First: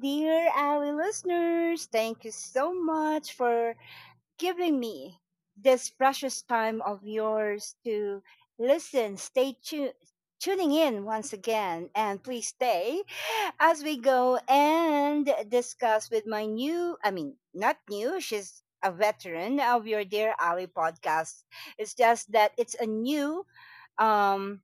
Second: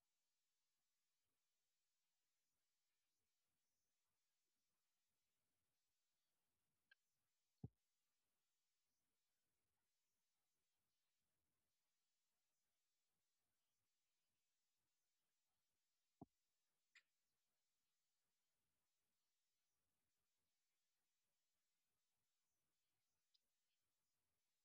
dear Ally listeners. Thank you so much for giving me this precious time of yours to listen. Stay tuned. Tuning in once again, and please stay as we go and discuss with my new, I mean, not new, she's a veteran of your Dear Ali podcast. It's just that it's a new um,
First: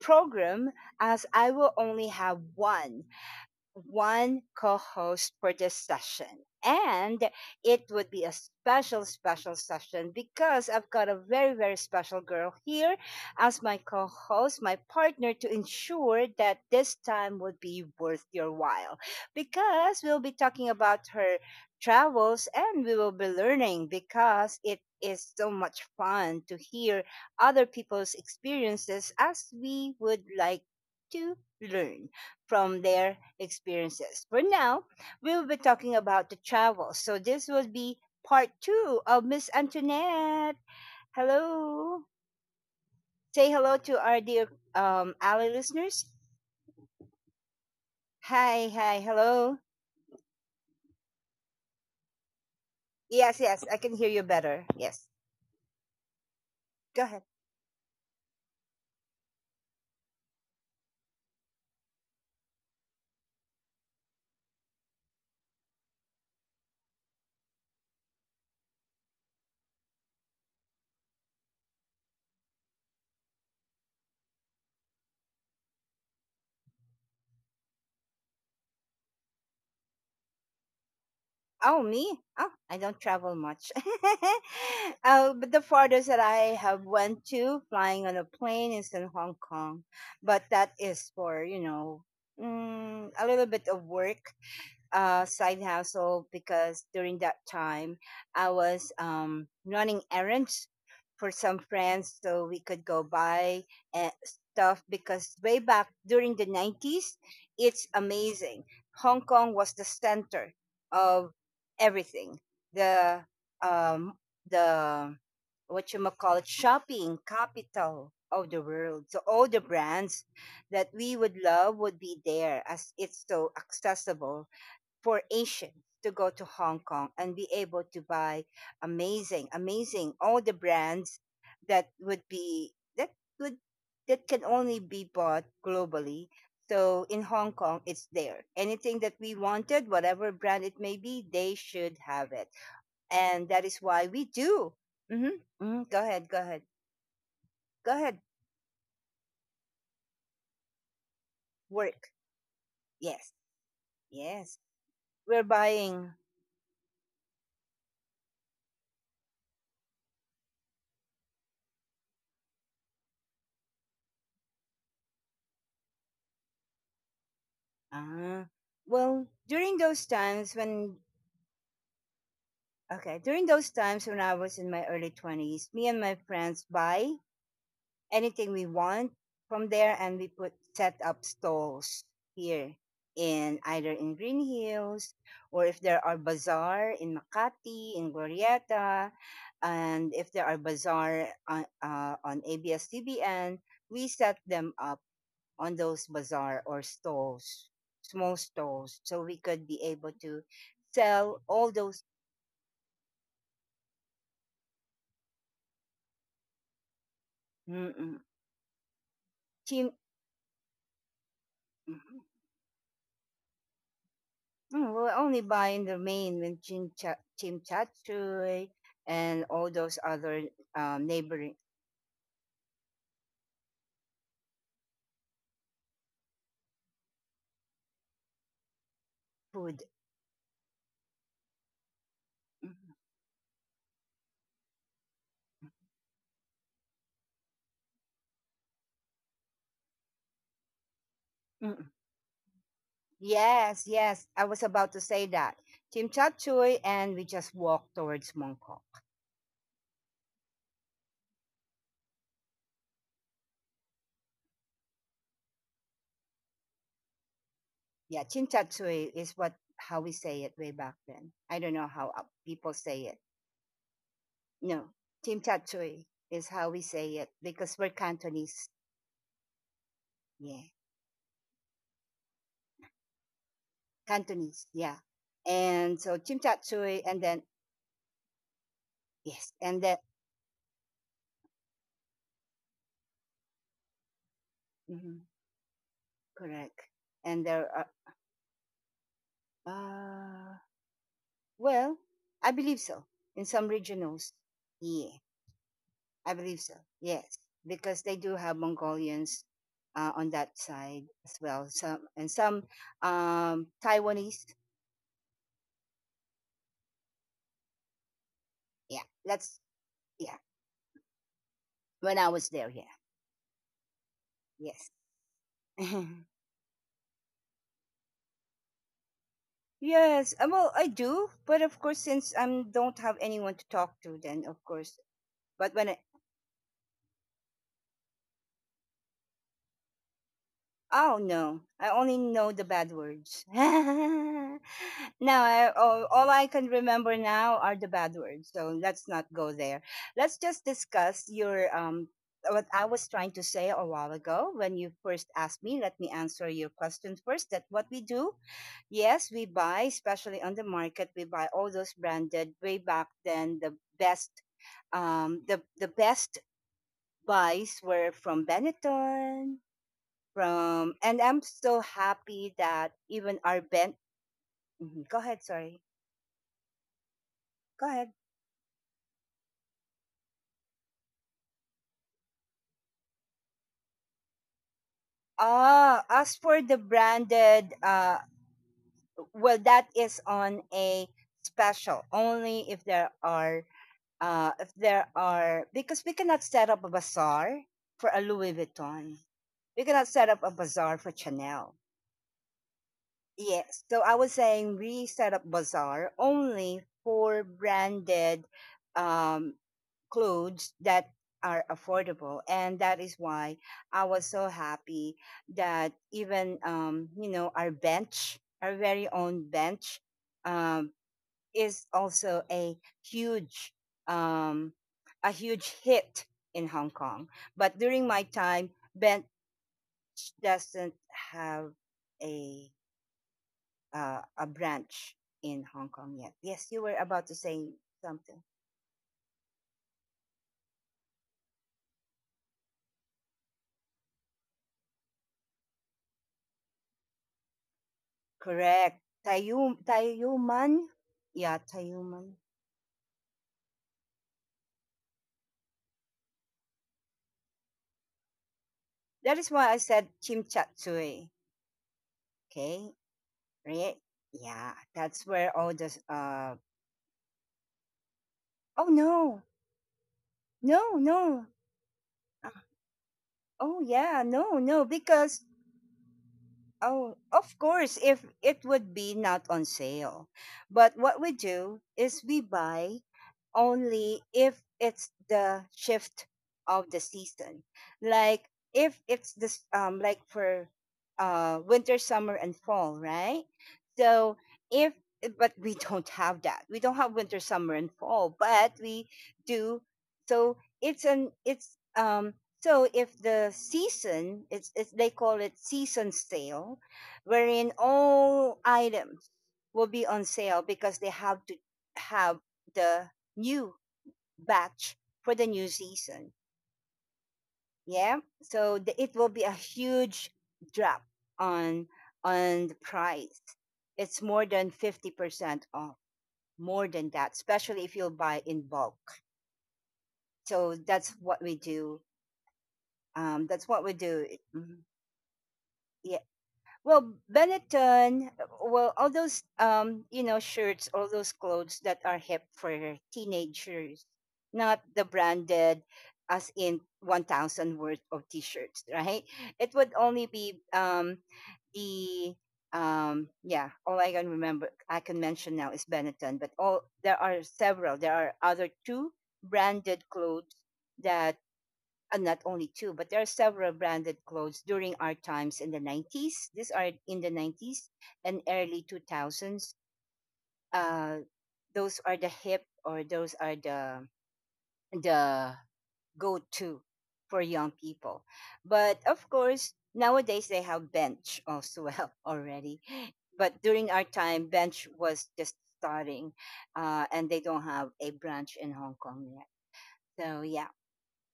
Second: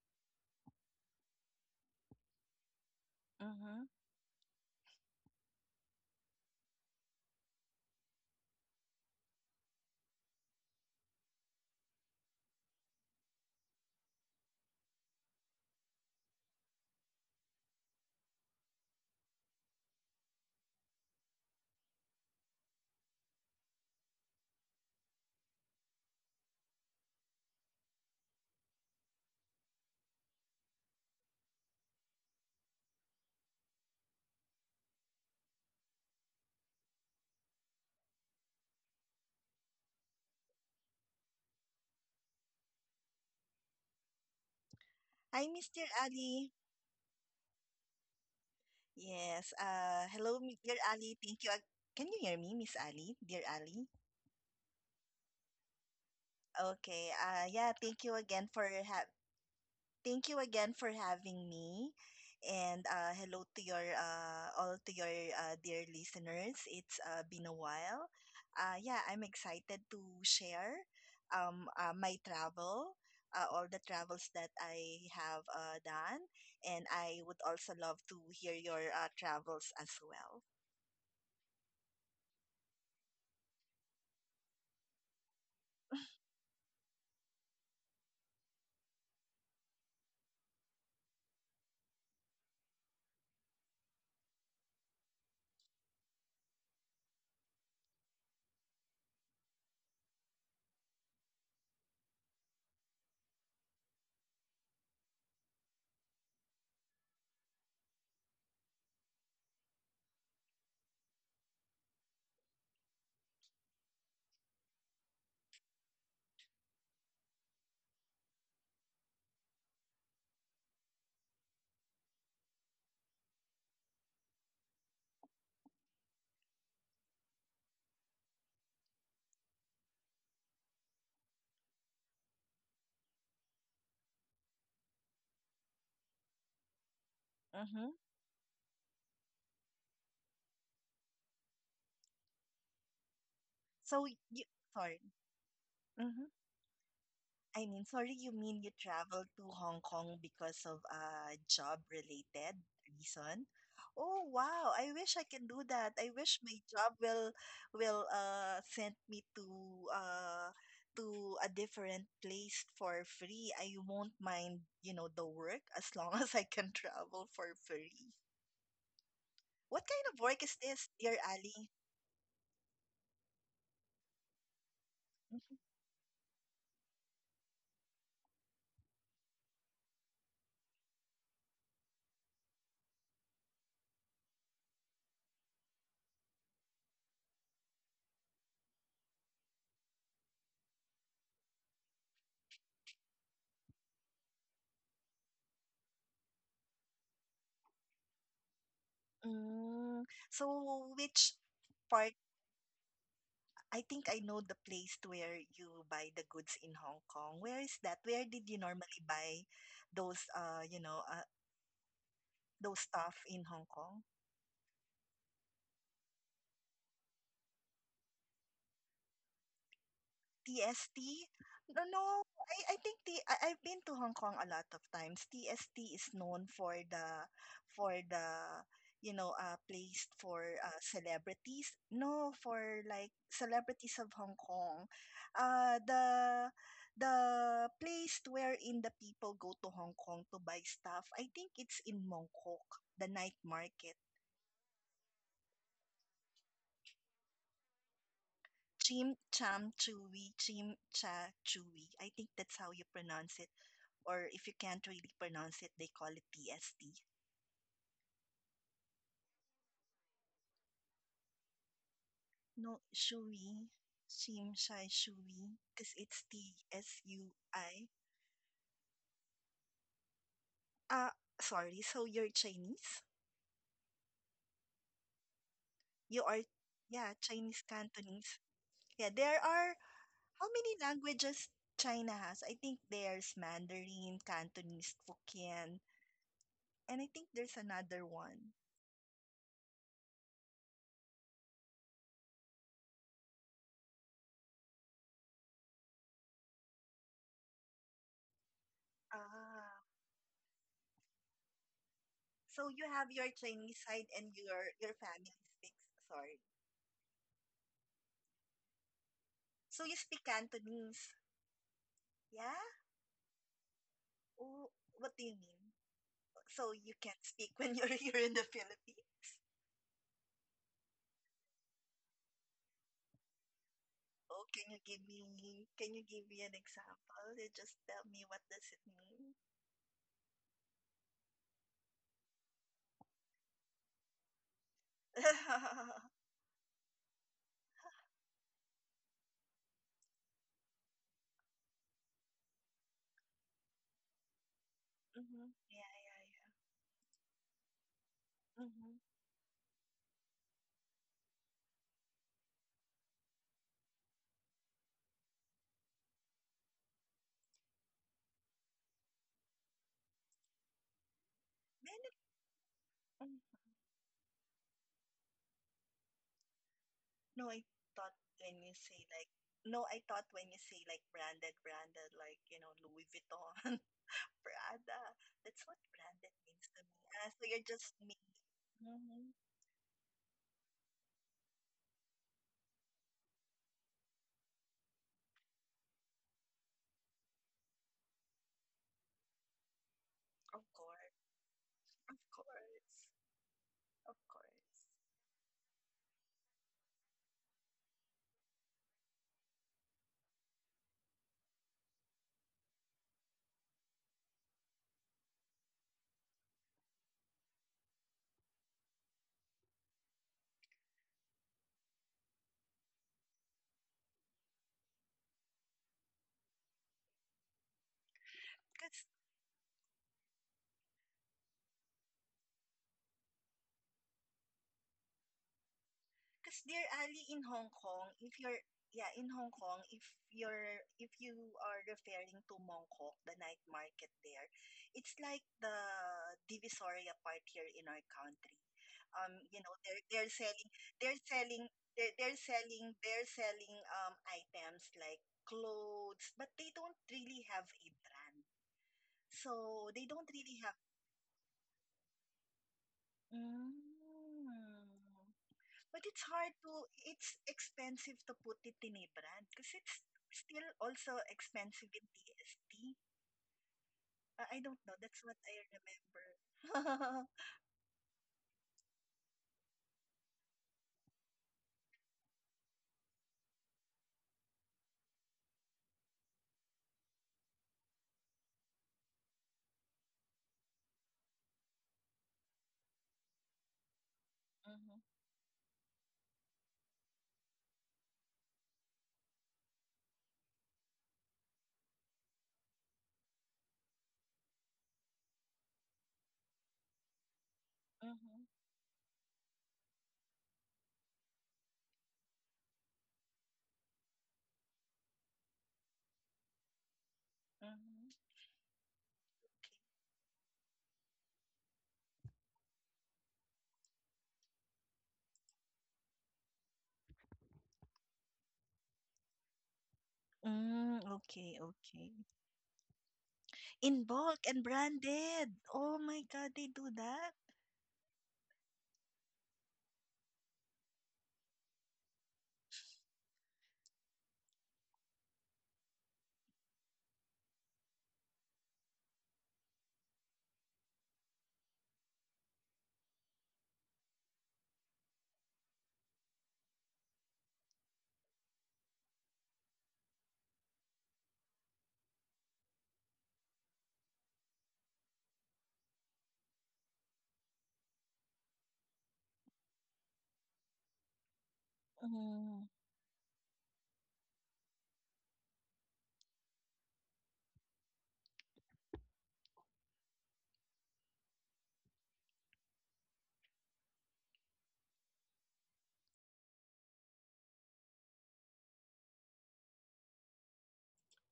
program, as I will only have one Mm-hmm. one co-host for this session. And it would be a special, special session because I've got a very, very special girl here as my co-host, my partner, to ensure that this time would be worth your while because we'll be talking about her travels and we will be learning, because it is so much fun to hear other people's experiences as we would like to learn from their experiences. For now, we will be talking about the travel. So this will be part two of Miss Antoinette. Hello. Say hello to our dear Hi, ally Mr. listeners. Ali. Hi, hi, Yes. hello. Hello, dear Ali. Thank you. Can you hear me, Miss Ali? Yes, Dear yes, I Ali. can hear you better. Yes, go Okay. ahead. Yeah. Thank you again for having me. And hello to your dear listeners. It's been a while. Yeah, I'm excited to share my travel, all the travels that I have done, and I would also love to hear your travels as well. Oh, me? Oh, I don't travel much. But the farthest that I have went to flying on a plane is in Hong Kong. But that is for, a little bit of work, side hustle, because during that time I was running errands for some friends so we could go buy stuff, because way back during the 90s, it's amazing. Hong Kong was the center of everything. The um, the what you call it shopping capital of the world. So all the brands that we would love would be there, as it's so accessible for Asian to go to Hong Kong and be able to buy amazing, amazing all the brands that would be that would that can only be bought globally. So in Hong Kong, it's Mm-hmm. there. Anything that we wanted, whatever brand it may be, they should have it, and that is why we So, y- do. sorry. Go ahead, go Mm-hmm. ahead, go ahead. sorry, you mean you traveled to Hong Kong because of a Work. job-related Yes, reason? yes. Oh, wow. I We're wish I can do buying. that. I wish my job will send me uh to a different place for free. I won't mind, you know, the work as long as I can travel for free. Uh, well, during those What kind times of work when is this, dear Ali? Okay. During those times when I was in my early 20s, me and my friends buy anything we want from there, and we put set up stalls here, in either in Green Hills, or if there are bazaar in Makati, in Glorieta, and if there are bazaar on, ABS-CBN, we set them up on those bazaar or stalls, small stalls, so we could be able to Mm, sell so all which those part I think I know the place where you buy the goods in Hong Kong. Where mm-mm, is that? Where did you normally cheap. buy those, Mhm. those stuff in Hong Kong? We're only buying the main when chimchachoy and all those other TST? neighboring No, no. I think the I, I've been to Hong Kong a lot of times. TST is known for the you know food. Place for celebrities. No, Mhm. for like celebrities of Hong Kong. Uh the the place wherein the people go to Hong Kong to buy stuff. I think Mm. it's in Mongkok, the night Yes, market. yes. I was about to say that. Chimchachoy, and we just walk towards Mongkok. Chim Cham Chewy, Chim Cha Chewy. I think that's how you pronounce it. Or if you can't really pronounce it, they call it TST. Yeah, chimchachoy is what how we say it way back then. I don't know how people No, say it. Shui, Chim No, Chai Shui, chimchachoy because it's is how we say it because we're TSUI. Cantonese. Yeah, Ah, sorry, so you're Chinese? Cantonese. Yeah. And so You are, chimchachoy and yeah, then, Chinese Cantonese. Yeah, yes, there and are, that, how many languages China has? I think there's Mandarin, Cantonese, mhm, Hokkien, correct. and I And think there there's are another one. uh well, I believe so. In some regionals, yeah, I believe so. Yes, because they do have Mongolians Ah. On that side as well. Some and some So you have your um Chinese side Taiwanese. and your family speaks. Sorry. Yeah, that's So you yeah. speak Cantonese, When I was there, yeah? yeah, Oh, yes. what do you mean? So you can't speak when you're here in the Philippines? Yes, well, I do, but of course, since I don't have anyone to talk to, then Oh, of can you course, give me but when I, an example? You just tell me what does it mean? oh no, I only know the bad words. Now, I, all, all I can remember now are the bad words. So let's not go there. Let's just discuss your what I was trying to say a while ago when you first asked hmm me. Let Yeah, me yeah, answer your yeah. question first. That what we do? Mm-hmm. Yes, we buy, especially on the market, we buy all those branded way back then. Best, the best buys were from Benetton, from, and I'm so Then it, happy that even mm, our band. Mhm, go ahead, sorry. no, I Go ahead. thought when you say like No, I thought when you say like branded, branded like you know Louis Vuitton. Prada. That's what Ah, as branded for means the to me. Ah, so you're branded, just me. Mhm. well, that is on a special, only if there are because we cannot set up a bazaar for a Louis Vuitton. We cannot set up a Of bazaar for course, Chanel. of course. Yes. So I was saying we set up bazaar only for branded um clothes that are affordable, and that is why I was so happy that even our very own Bench um is also a huge um hit in Hong Kong. But during my time, Cause, Bench doesn't have a a branch in Hong Kong yet. cause Yes, you dear were Ali about to in Hong say Kong, if something. you're yeah in Hong Kong, if you are referring to Mongkok, the night market there, it's like the Divisoria part here in our country. Correct. You know, Tayuman. they're Yeah, selling Tayuman. They're selling items like clothes, but they don't really have a brand. That is why I So they said don't really have. Chimchatsui. Okay, Mm. right? Yeah, that's where all the, But it's hard to, it's expensive to put it oh, in a no, brand because it's still no, also no. expensive in Uh, TST. oh, yeah, no, I don't no, know. That's what because, I oh, remember. of course, if it would be not on sale. But what we do is we buy only if it's the shift of the season. Like, if it's this, like for winter, summer and fall, right? So, if Mm-hmm, but we don't have that. We don't have winter, summer and fall, but we do, so it's so if the season, it's they call it season sale, wherein mm-hmm, all items will be on sale because they have to have the new batch for the new season. Yeah, so it will be a huge drop on on the price. It's more than 50% off, more than that, especially if you buy in bulk. So mm-hmm. that's Mm, what we okay, do. okay. That's what we In do. Bulk and branded. Oh Yeah. my God, they do Well, that. Benetton, all those shirts, all those clothes that are hip for teenagers, not the branded as in 1000 worth of t-shirts, right? It would only be the yeah, all I can remember I can mention now is Benetton, but all there are several. There are other two branded clothes that, and not only two, but there are several branded clothes during our times in the 90s. These are in the 90s and early 2000s. Uh, those are the hip, Mm, or those are the go-to for young people. But of course, nowadays they have Bench also, well, already. But during our time, Bench was just starting, and they don't have a branch in Hong Kong yet. So, yeah.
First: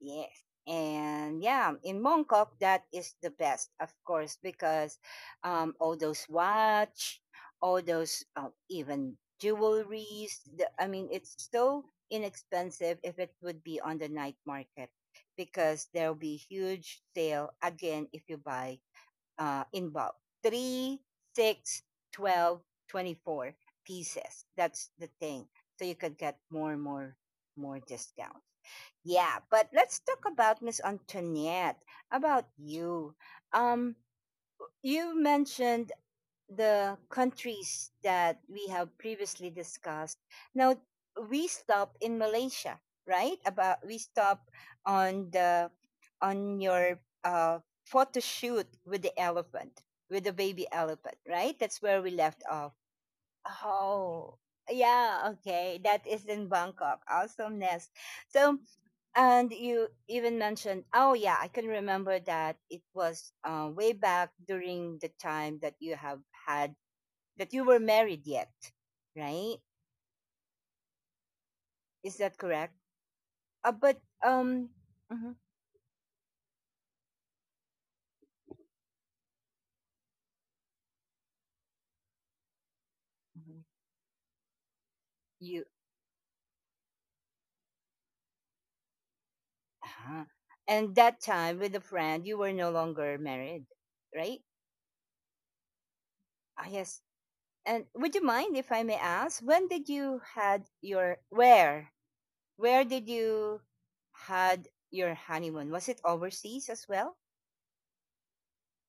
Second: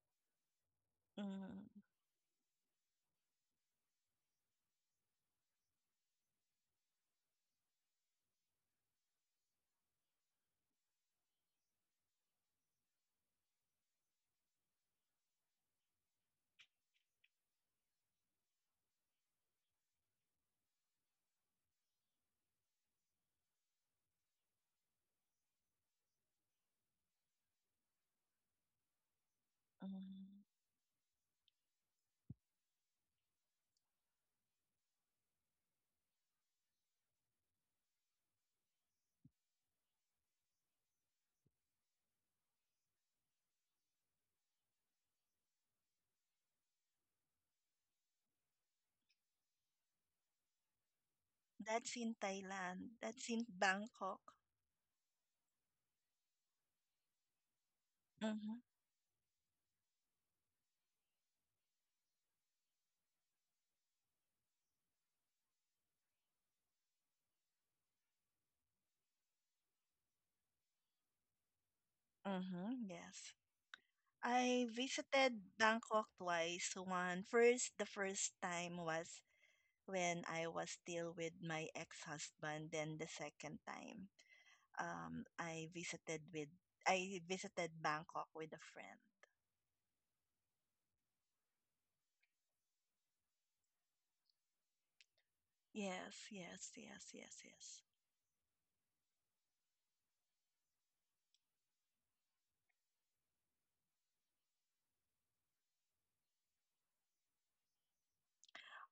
Yes. And yeah, mm, in Mongkok, that is the best, of course, because all those watch, all those even jewelries. I mean, it's so inexpensive if it would be on the night market, because there'll be huge sale again if you buy, involved. Three, six, 12, 24 pieces. That's the thing. So you could get more and more, more discounts. Yeah, but let's talk mm. about Miss Antoinette, about you. Um, you mentioned the countries that we have previously discussed. Now we stop in Malaysia, right? About we stop on the on your, photo shoot with the elephant, with the baby elephant, right? That's That's where we in left off. Thailand. That's in Bangkok. Oh, yeah, okay. That is in Bangkok. Awesomeness. Mm-hmm. So, and you even mentioned, oh yeah, I can remember that it was, way back during the time that you have had that you were married yet, right? Is that correct? Mm-hmm. Yes. But I um, mhm, visited Bangkok twice. The first time was when I was still with my ex-husband. Then the mhm. second time, um, you I visited with I visited Bangkok with a friend. uh and that time with a friend, you were no longer married, right? Yes, Ah, yes, yes. yes, yes, yes. And would you mind if I may ask, when did you had your where did you had your honeymoon? Was it overseas as well?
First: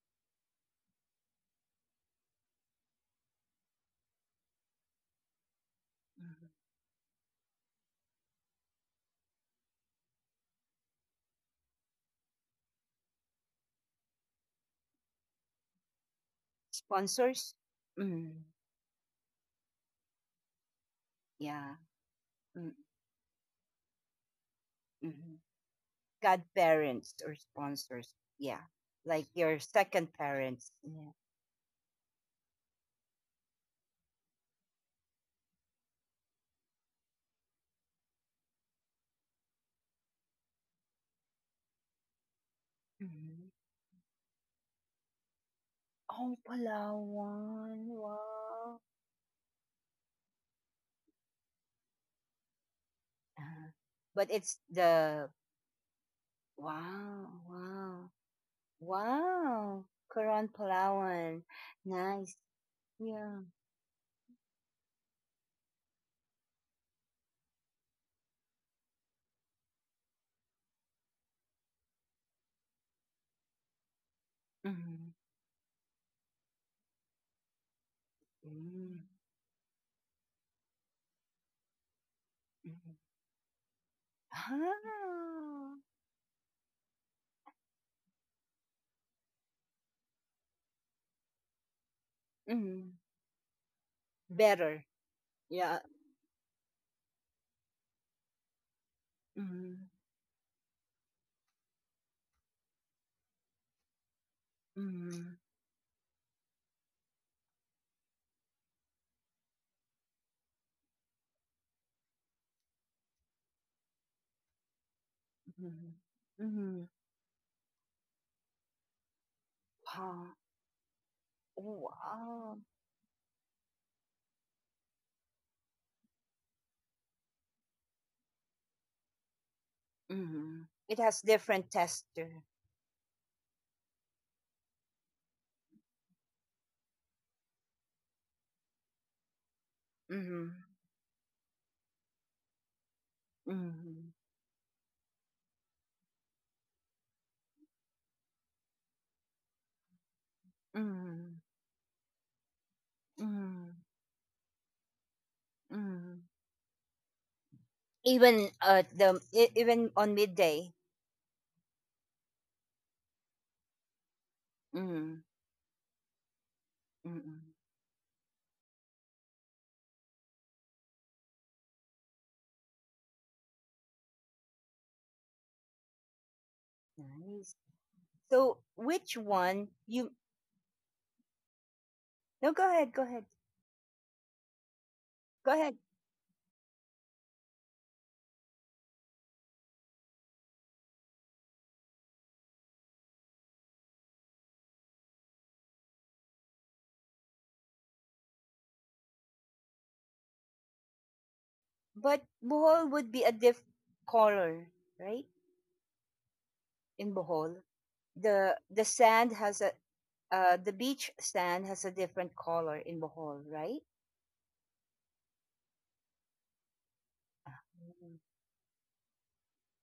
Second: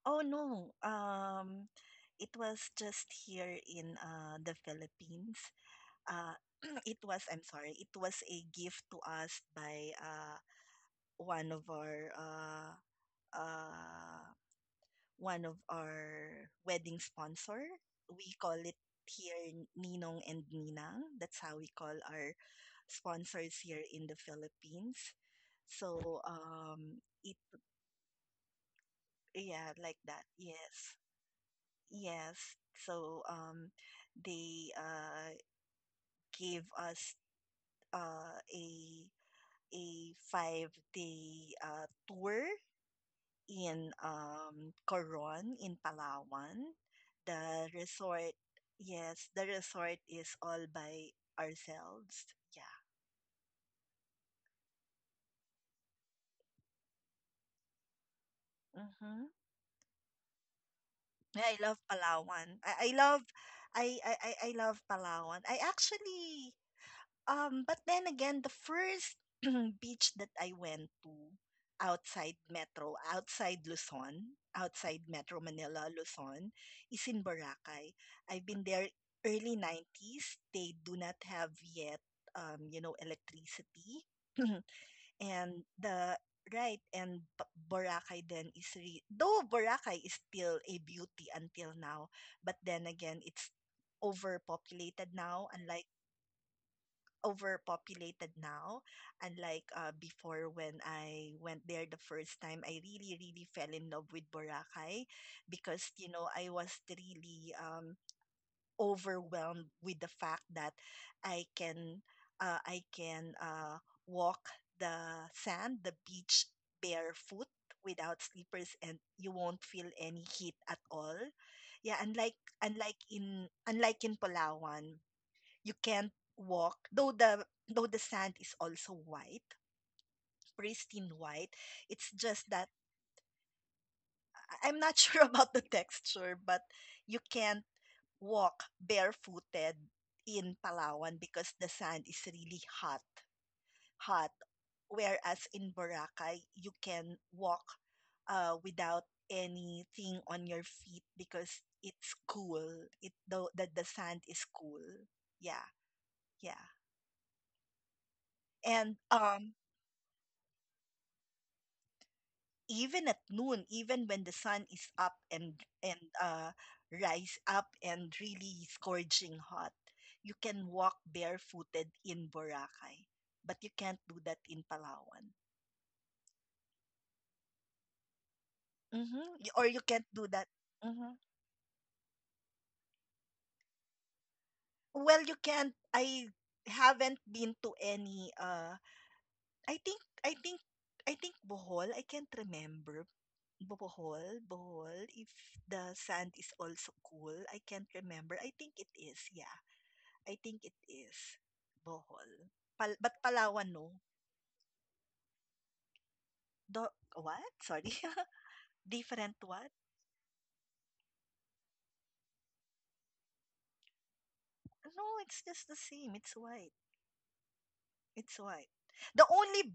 Oh no, it was just here in the Philippines. uh, Mhm. I'm sorry, it was a gift to us by one of our uh, uh, one of our wedding Sponsors? sponsor. We Mm, call it here Ninong and Ninang. That's how we yeah. call our sponsors here in the Philippines. Mm-hmm. So Godparents, or it sponsors. Yeah. Like your yeah like second that. parents. Yes, Yeah. yes. So they gave us uh, a a five tour Mhm. in Coron in Oh, Palawan. Palawan. The resort, Wow. yes, the resort is all by ourselves. Yeah. Uh-huh. But it's the wow, wow, Mm-hmm. wow. Quran Palawan. I love Nice. Palawan. Yeah. I love Palawan. I actually but then again, the first beach that I went to outside outside outside Mhm. Metro Manila, Luzon, is in Boracay. I've been there Mm. early 90s. They do not have yet, you Mhm. know, electricity. and Ah. the right and B- Boracay then is re- though Boracay is still a beauty until now, but then Mm. again, it's Better. overpopulated now, Yeah. unlike overpopulated now. Unlike Mhm. Before when I went there the first time, I really, really fell in love with Boracay Mhm. because, you know, I was really overwhelmed with the fact that I can, I can walk the the Mm-hmm. beach Mm-hmm. barefoot without slippers and you won't feel any Wow. heat at all. Yeah, Wow. Unlike in Palawan you can't walk though the sand is also white, Mm-hmm. It pristine has white. different It's texture. just that I'm not sure about the texture but you can't walk barefooted in Mm-hmm. Palawan because the sand is really Mm-hmm. hot, whereas in Boracay you can walk without anything on your feet Mm-hmm. because it's cool. it Mm-hmm. The sand is cool, yeah. Mm-hmm. Yeah. Even at And the e- even on midday. even at noon, even when the sun is Mm-hmm. up and and uh, Mm-hmm. rise up and really scorching hot, you can walk barefooted in Boracay, but you can't do that in Palawan. Nice. So, which Hmm one Or you you. can't do that. Hmm No, go ahead, go ahead. Go Well, you ahead. can't. I haven't been to any. I think. I think. I think Bohol. I can't remember. Bohol. If the sand is also cool, I can't remember. I think it is. Yeah I think it is But Bohol. Bohol Pal- would be but a diff Palawan, no. color, right? In What? Bohol. Sorry. The sand Different has a, what? The beach sand has a different color in Bohol, right? No, it's just the same. It's white. uh It's white. The only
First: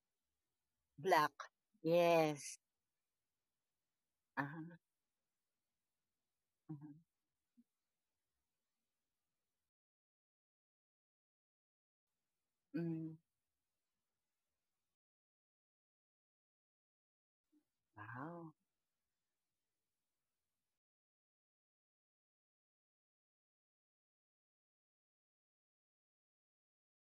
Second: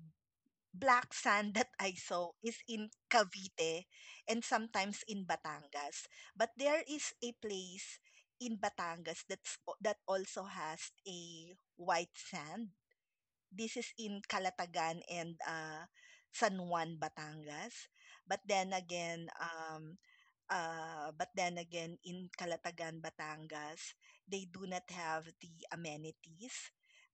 black Black. sand that I saw is Yes. in Cavite and Uh-huh. sometimes in Batangas. But there Uh-huh. is a place in Batangas that's that also has a white sand. Mm. This is in Calatagan and San Juan, Batangas. But Wow. then again, um, but then again, in Calatagan, Batangas, they do not have the amenities.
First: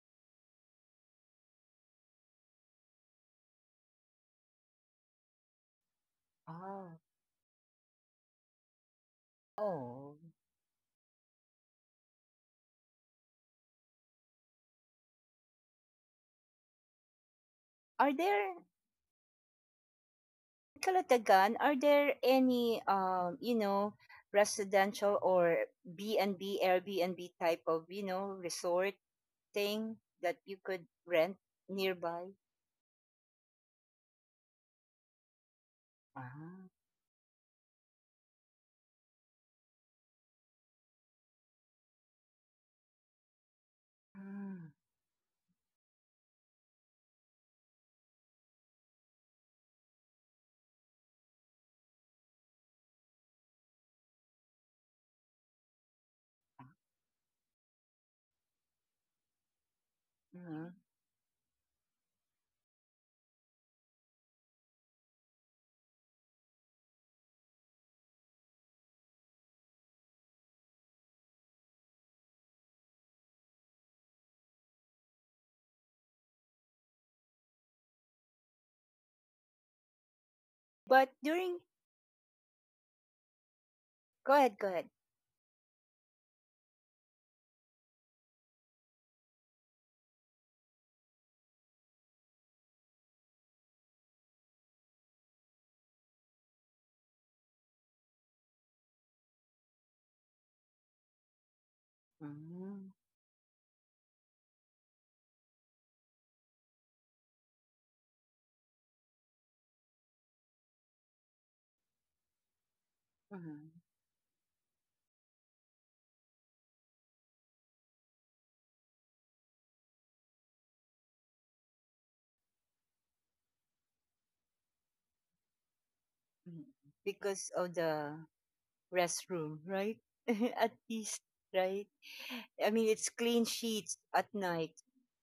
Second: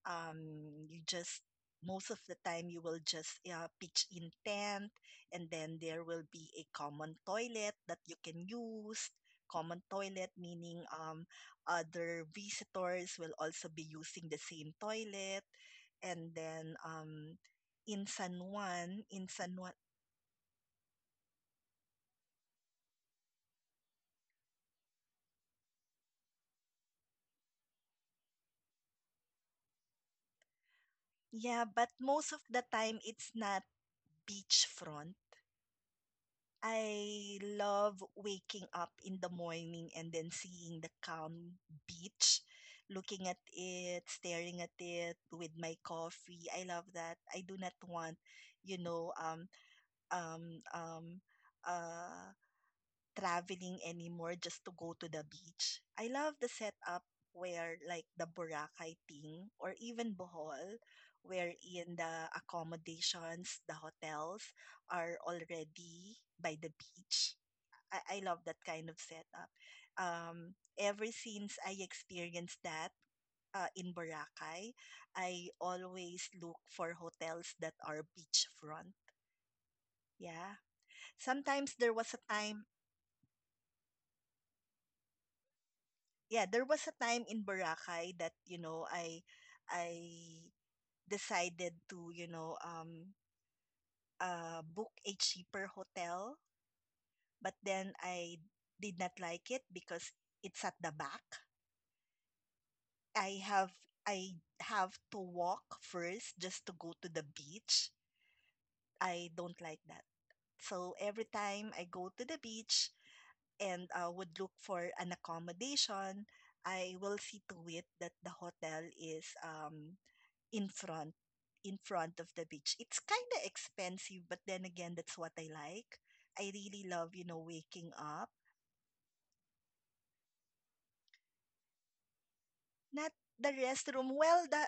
Um, you just most of the time you will just pitch in tent, and then there will be a Oh. common toilet that you can use. Common Oh. toilet meaning other visitors will also be using the same toilet, and then Are there in San Juan, Kalatagan? Are there any residential or B&B, Airbnb type of, resort thing that you could rent yeah, but most nearby? of the time it's not beachfront. Ah. I love waking up in the morning and then seeing the calm beach, looking at it, staring Mm. at it with my coffee. I love that. I do not want, you know, um, um, uh, traveling anymore just to go to the beach. I love the setup where like the Boracay thing or even Mm. Bohol wherein the accommodations, the hotels are already by the beach. I love that kind of setup. Ever since I experienced that in Boracay, I always look for hotels that are beachfront. Yeah. But during, Sometimes there was a time go ahead, go ahead. yeah, there was a time in Boracay that you know I decided to you know book a cheaper hotel, but then I did not like it because it's at the back. Mm-hmm. I have I have to walk first just to go to the beach. I don't like that. So every time I go to the beach, Mm. and would look for an accommodation, I will see to it that the hotel is in front in front of the beach. It's kind of expensive, but then again, that's what I like. Mm. I really love, you Because know, of waking the up. restroom, right? At least, right? I mean, it's clean Not the sheets at restroom. night.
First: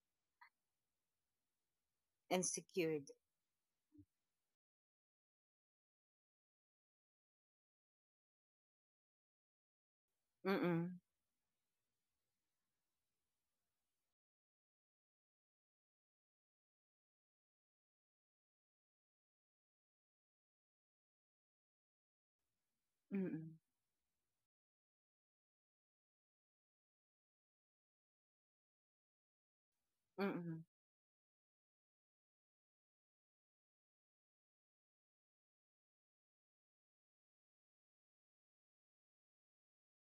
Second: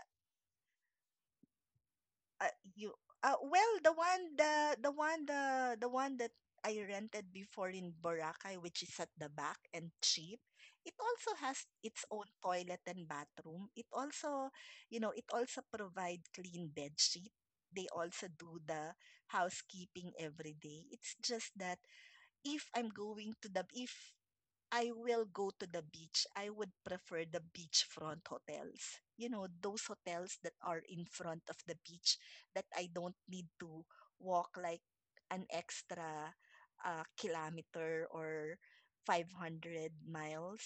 And uh, you secured. Well, the one that I rented before in Boracay, which is at the back and cheap. It Mm-mm. also has its own toilet and bathroom. It also, you know, it also provide clean bed sheet. They also do the housekeeping every day. It's just that if I'm going to the if Mm-mm. I will go to the beach, I would prefer the beachfront hotels. You know, those hotels that are in Mm-mm. front of the beach that I don't need to walk like an extra kilometer or 500 miles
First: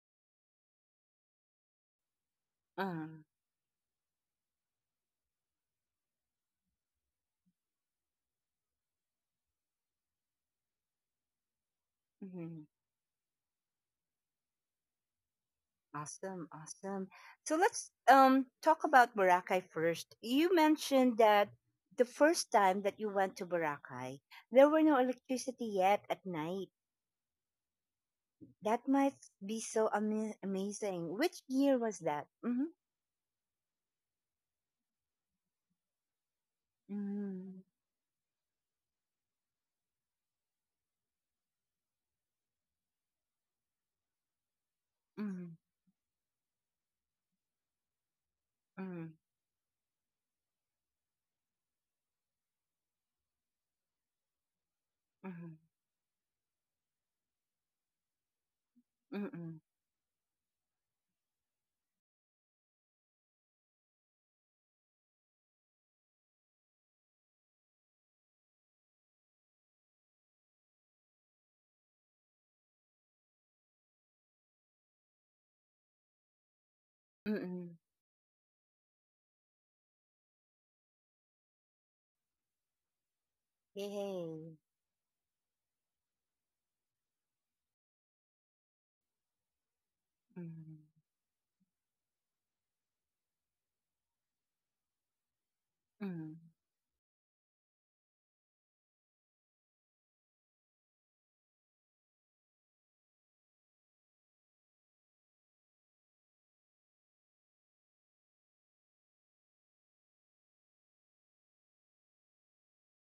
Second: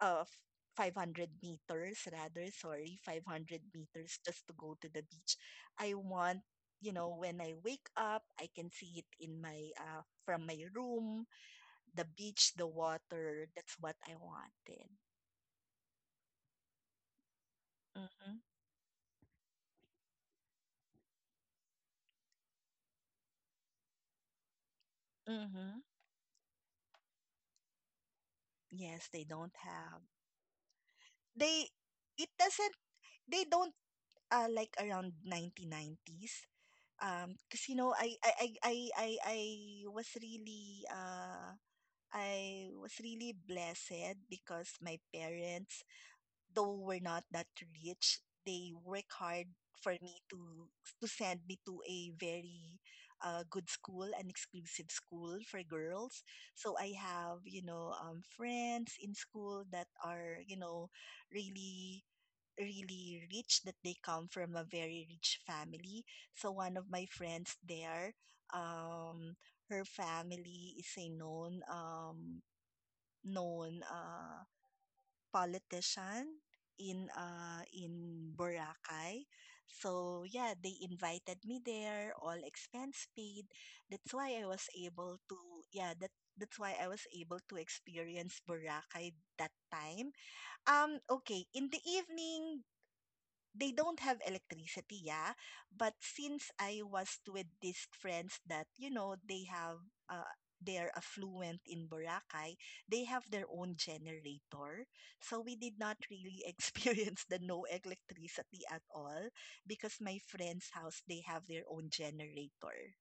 of 500 meters rather sorry Uh, 500 meters just to go to the beach. I want, you know, when I wake up I can see it in my from my room, the beach, mm the water. That's what I wanted. Awesome, awesome. So let's Mm-hmm. Talk about Boracay first. You mentioned that the first time that you went to Boracay, there were no electricity Mm-hmm. yet at night. That Yes, they might don't be so have. Amazing. Which They year was that? it Mm-hmm. doesn't they don't like around 1990s. 'Cause you know was really uh I was really blessed because my Mm-hmm. parents though we're not that rich, they Mm-hmm. work hard for me to send me to a very good school, an exclusive school Mm-hmm. for girls. So I have, you know, friends in Mm-hmm. school that are, you know, really really rich that they come from a very rich family. So one of my friends there, um, her family is a known known politician Mm-hmm. Mm-hmm. in Boracay. So yeah, they invited me there, all expense paid. That's why I Yay. was able to yeah, that that's why I was able to experience Boracay that time. Mm-hmm. Okay, in the evening they don't have electricity, yeah. But Mm-hmm. since I was with these friends that, you know, they have, uh, they're affluent in Boracay, they have their own generator. So we did not really experience the no electricity at all because my friend's house, they have their own generator.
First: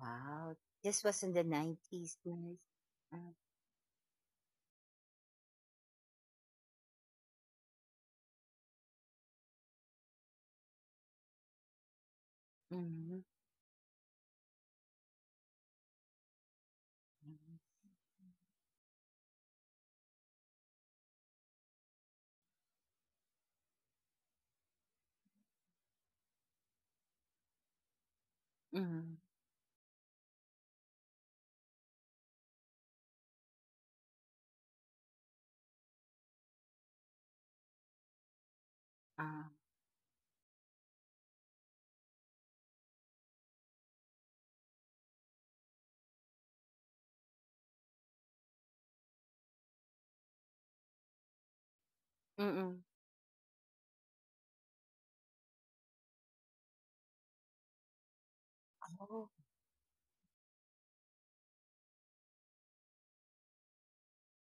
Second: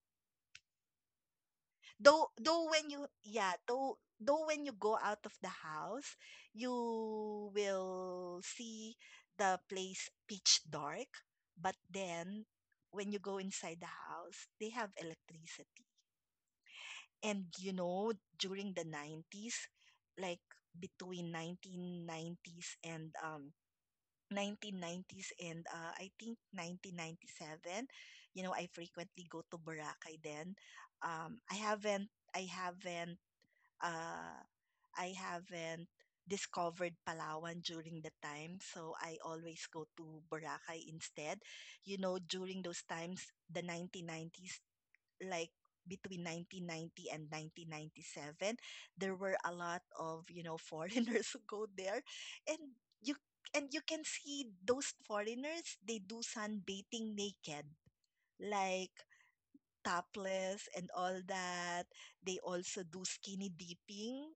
Wow, this was in the 90s, Though guys. though when you Uh, though when you go out of the house, you will see the place pitch dark, but then when mm-hmm. you go inside the house, they have electricity. And Mm-hmm. you know, during the 90s, like between 1990s and 1990s and I think 1997, you know, I Mm-hmm, frequently go to Boracay then. I haven't uh, I haven't discovered Palawan during the time, so I Uh, always go to Boracay instead. You know, during those times, the 1990s, like between 1990 and 1997, there were a lot of, you know, foreigners who go there, mm-hmm. and you and you can see those foreigners, they do sunbathing naked, like Oh, topless and all that. They also do skinny dipping,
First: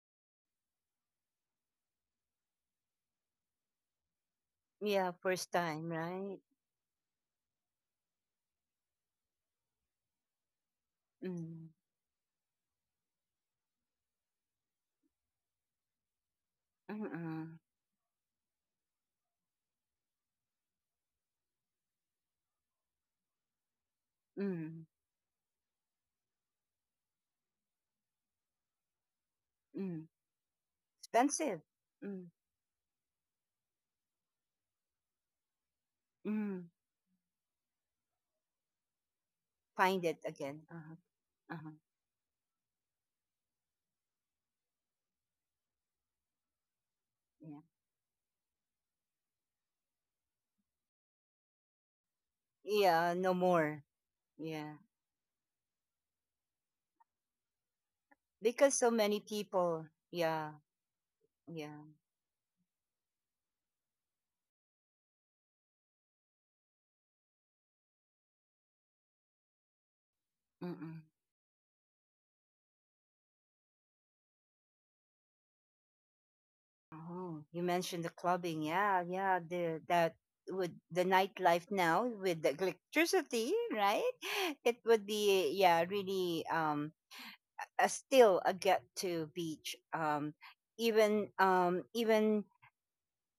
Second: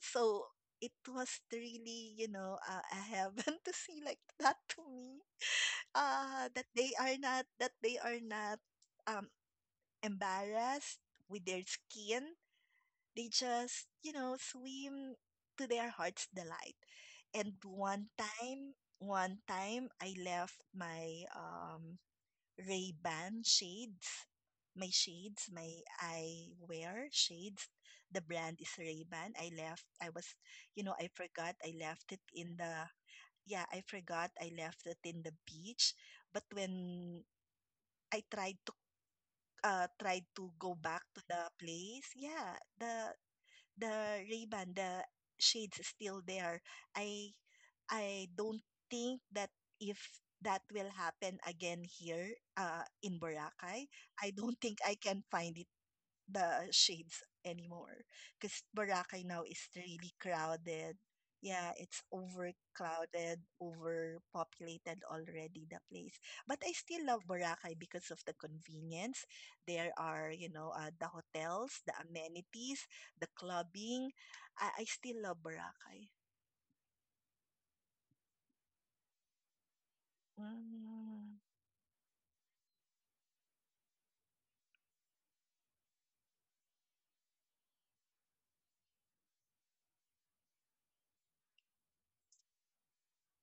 so it was really, a heaven to see like that to yeah, me. first time, right? That they are not um embarrassed with their Mm-hmm. skin. They just, you know, swim to their heart's delight. And Mm-hmm. One time I left my Ray-Ban shades. Mm-hmm. My shades, may eyewear shades. The brand is Ray-Ban. I left, Mm-hmm. I was, you know, I forgot Expensive. I left it Mm-hmm. in the, yeah, I forgot I left it in the beach. But Mm-hmm. when I tried to, Find it tried to again. go back Uh-huh. to the Uh-huh. place, yeah, the Ray-Ban, the shades is still there. I Yeah. I don't think that if that will happen again here Yeah, in no more. Boracay, I don't Yeah. think I can find it the shades anymore because Because so many Boracay now is people. really Yeah. crowded. Yeah, Yeah. it's overcrowded, overpopulated already the place. But I still love Boracay because of the convenience. There are, Mm-mm. the hotels, the amenities, the clubbing. I still love Boracay. Oh, you mentioned the clubbing. Yeah, yeah, the that would the Mm-hmm, nightlife now with the electricity, right? It would be yeah, really a, still a get to beach even even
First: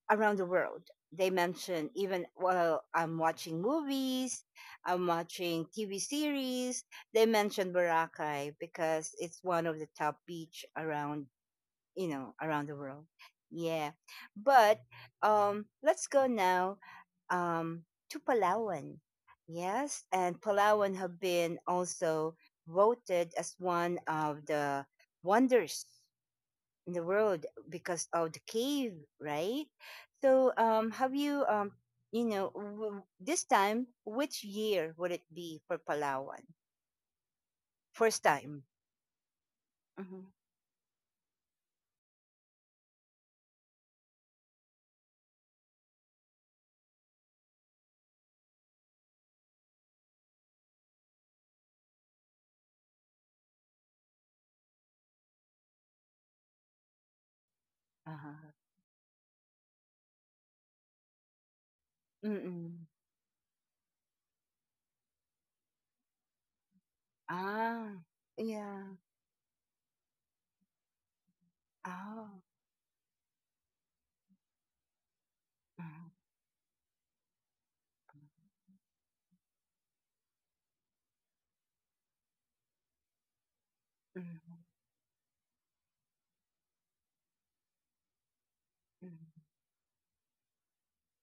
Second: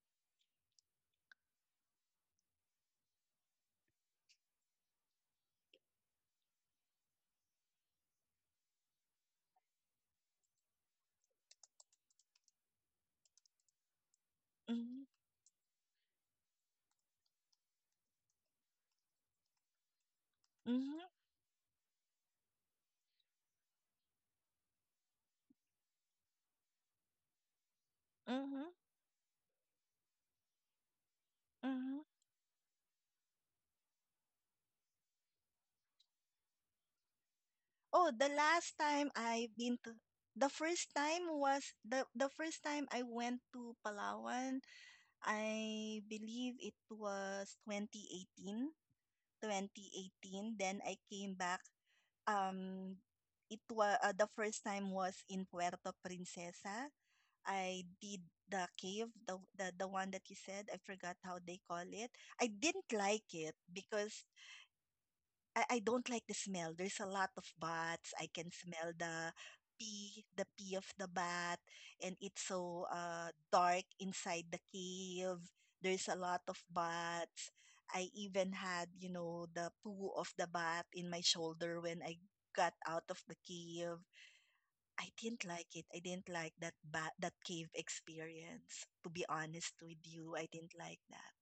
around the world. They mention even while I'm watching movies, I'm watching TV series. They mention Boracay because it's one of the top beach around around the world. Yeah. But mm-hmm, let's go now um, to Palawan. Yes. And Palawan mm-hmm, have been also voted as one of the wonders in the world because of the mm-hmm. cave, right? So have you, Mm-hmm. This time, which year would it be for Palawan? Oh, First the time. last time I've been to Mm-hmm. The first time I went to Palawan, I believe it was 2018, 2018. Then I came back. Um it was the first time was in Puerto Princesa. I did Uh-huh. the cave, the one that you said. I forgot how they call it. I didn't Mm-mm. like it because I don't like the smell. There's a lot of Ah, bats. I can smell yeah. The pee of the bat, and it's Oh. so dark inside the cave. There's a Mhm, lot of bats. I even had, you know, the poo of the bat in my shoulder when I got out of the cave. mhm, I didn't like it. I didn't like that bat, that cave experience. To be mhm, honest with you, I didn't like that.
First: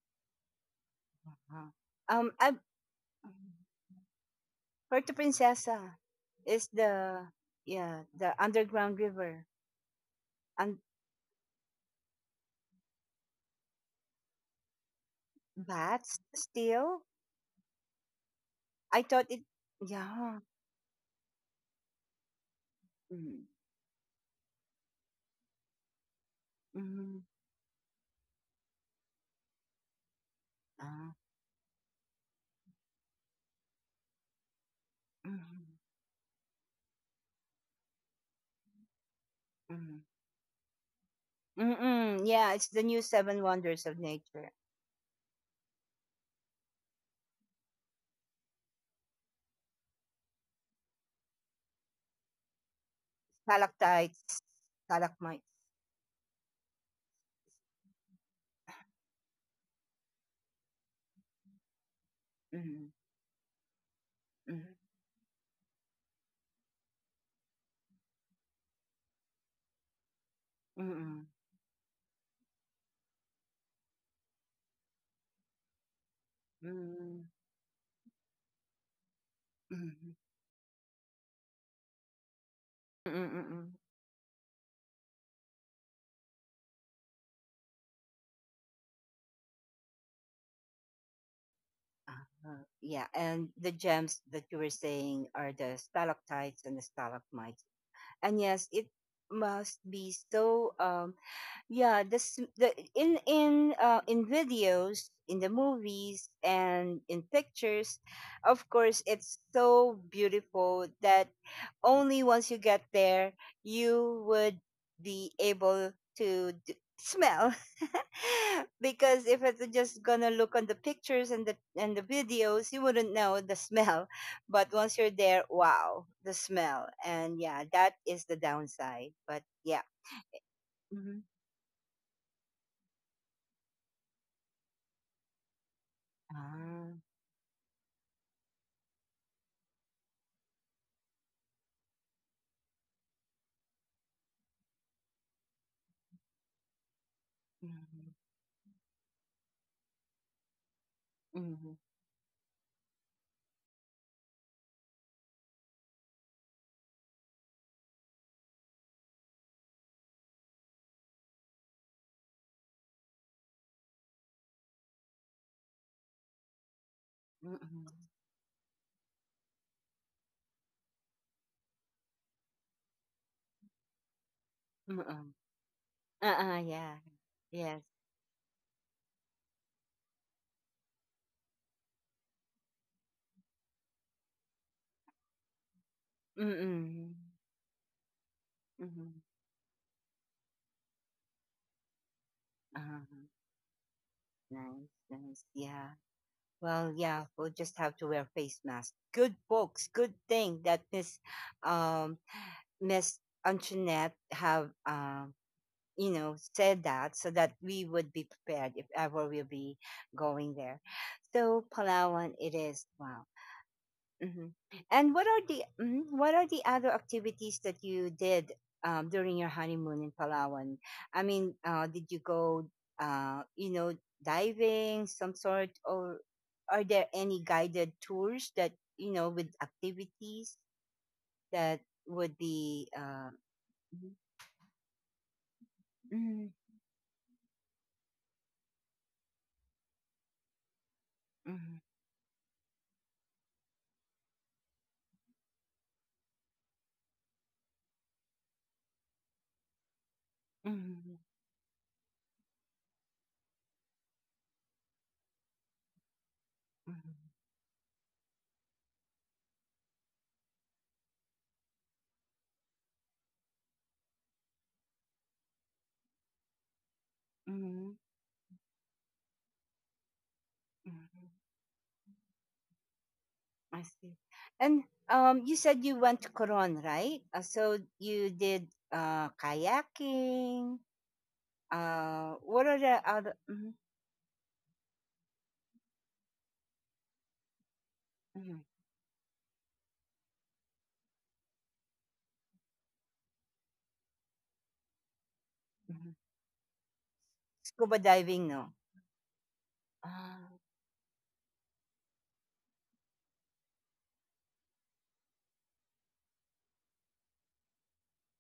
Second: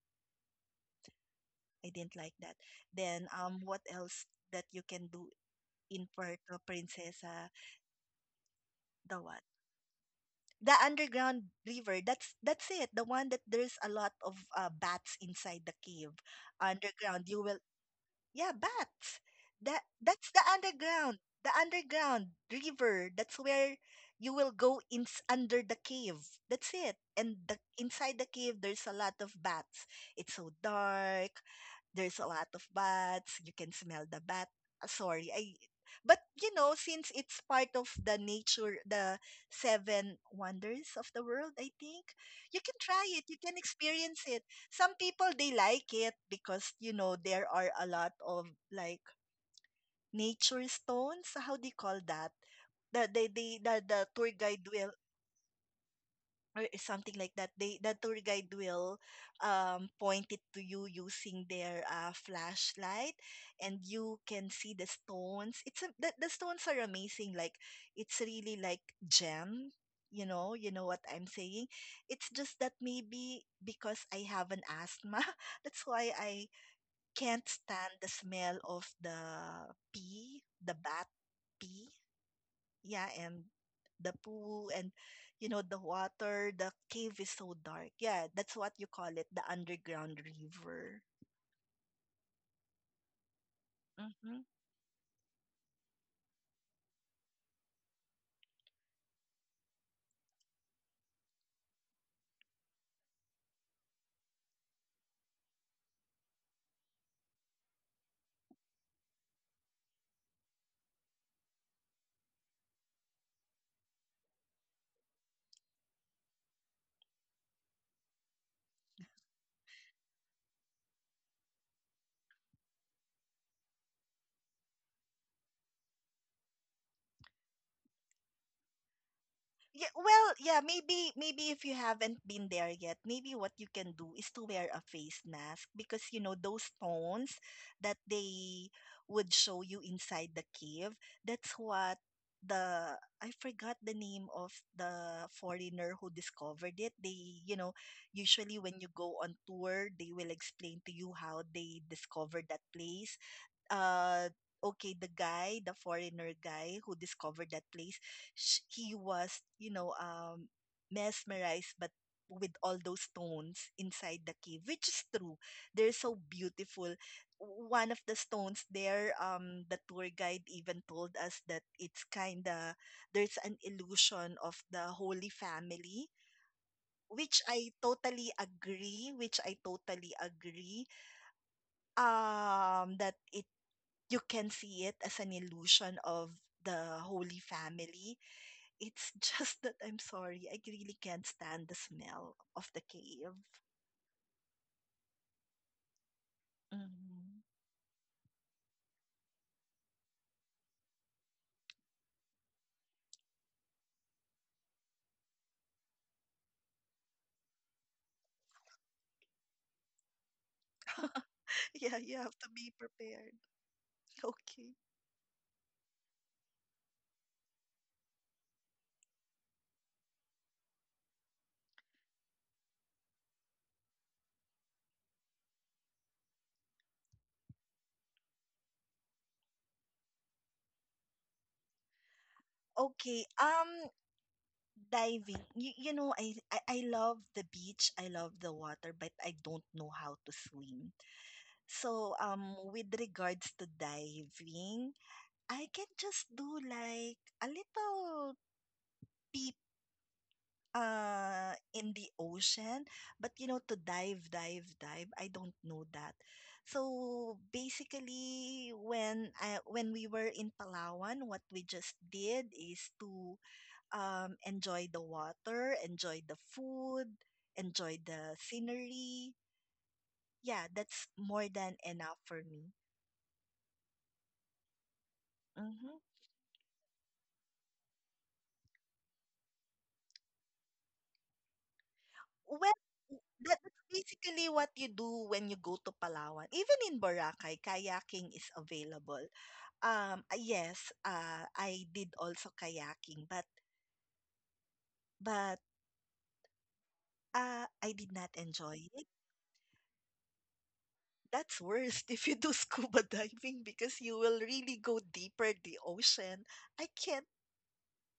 aha. I didn't Um, like that. I've, Then what else that you can Puerto do Princesa in Puerto is the Princesa, yeah the underground the what? river The and underground river. That's it. The one that there's a lot of bats inside the cave. that's still Underground, you will yeah, I bats. thought it That's Yeah. The underground river. That's mm, where you will go in under the cave. That's it. mm, And the, inside the cave, there's a lot of bats. It's so ah, dark. There's a lot of bats. You can smell the bat. Sorry, mm, I. But you know, since it's part of the nature, the mm, seven wonders of the world, I mm, think yeah it's you the can new try it. seven You can wonders of experience nature. it. Some people they like it because you know there are a lot of like nature stones, how do you call that? The Stalactites, tour guide will, stalagmites. or something like that, the tour guide will point it to you using their Mm, flashlight, and mm, you can see the stones. The stones are amazing, like it's really like gem. You mm, know, you know mm, what I'm saying. It's just that maybe because I have an asthma that's why I mm, can't stand the smell of the mm, mm, pee, the bat pee. mm, Yeah, and mm, the poo, and you know, the water, the cave is so dark. Yeah, that's what you call it, the underground river. Yeah, and the gems that Mhm. you were saying are the stalactites and the stalagmites. And yes, it must be so. Yeah, this the in videos, in the movies, and in pictures, of course, it's so beautiful that only once you get there, you would be able to smell. Because if it's just gonna look on the pictures and the videos, you wouldn't know the smell. But once you're there, wow, the smell. And yeah, that is the downside. But yeah. Yeah, well, yeah, maybe if you haven't been there yet, maybe what you can do is to wear a face mask because you know those Hmm. tones that they would show you inside the cave. That's what the I forgot the name of the foreigner who discovered it. They, you Mhm, know, usually when you go on tour, they will explain to you mhm, how they discovered that place. uh okay, the foreigner guy who discovered that place, sh- he was, mesmerized but with all those stones inside the cave, which is true, they're so beautiful. mm, One of the stones there, the tour guide even told us that it's kind of there's an illusion of the mm. Holy Family, Oo, yeah. which I Yes. totally agree, which I totally agree, that it you can see it as an illusion of the Mm, Holy Family. It's mhm. just that I'm sorry, I really can't stand the smell of the Uh-huh. cave. Nice, nice. Yeah. Well, yeah, Mhm. we'll just have to wear face masks. Good folks. Good thing that Miss um Miss Antoinette have said that so that we would be prepared if ever we'll be going there. So Yeah, you Palawan have it to be is. Wow. prepared. Hmm. Okay. And what are what are the other activities that you did during your honeymoon in Palawan? I mean, did you go, uh, you know, diving, some sort, or are there any guided tours that you know with activities that would be? Okay. Diving. You know, Mm-hmm, I love the beach. I love the water, but I don't know how to swim. So, with regards to diving, I can just do like a little pee mm-hmm, mm-hmm, in the ocean, but you know, to dive, I don't know that. So basically when when we were in Palawan, what we just did is to enjoy the water, enjoy the food, hmm. enjoy the scenery. Yeah, that's more than enough for me. I see. And you said you went Mm-hmm. to Coron, right? So you did kayaking. What are Well, the other? Mhm, that's basically what you do when you go to Palawan. Even in Boracay, kayaking mhm, is available. Yes, I did also kayaking, but but mhm. Scuba I did diving, not no. enjoy it. Uh, That's worse if you do scuba diving because you will really go deeper the ocean. I can't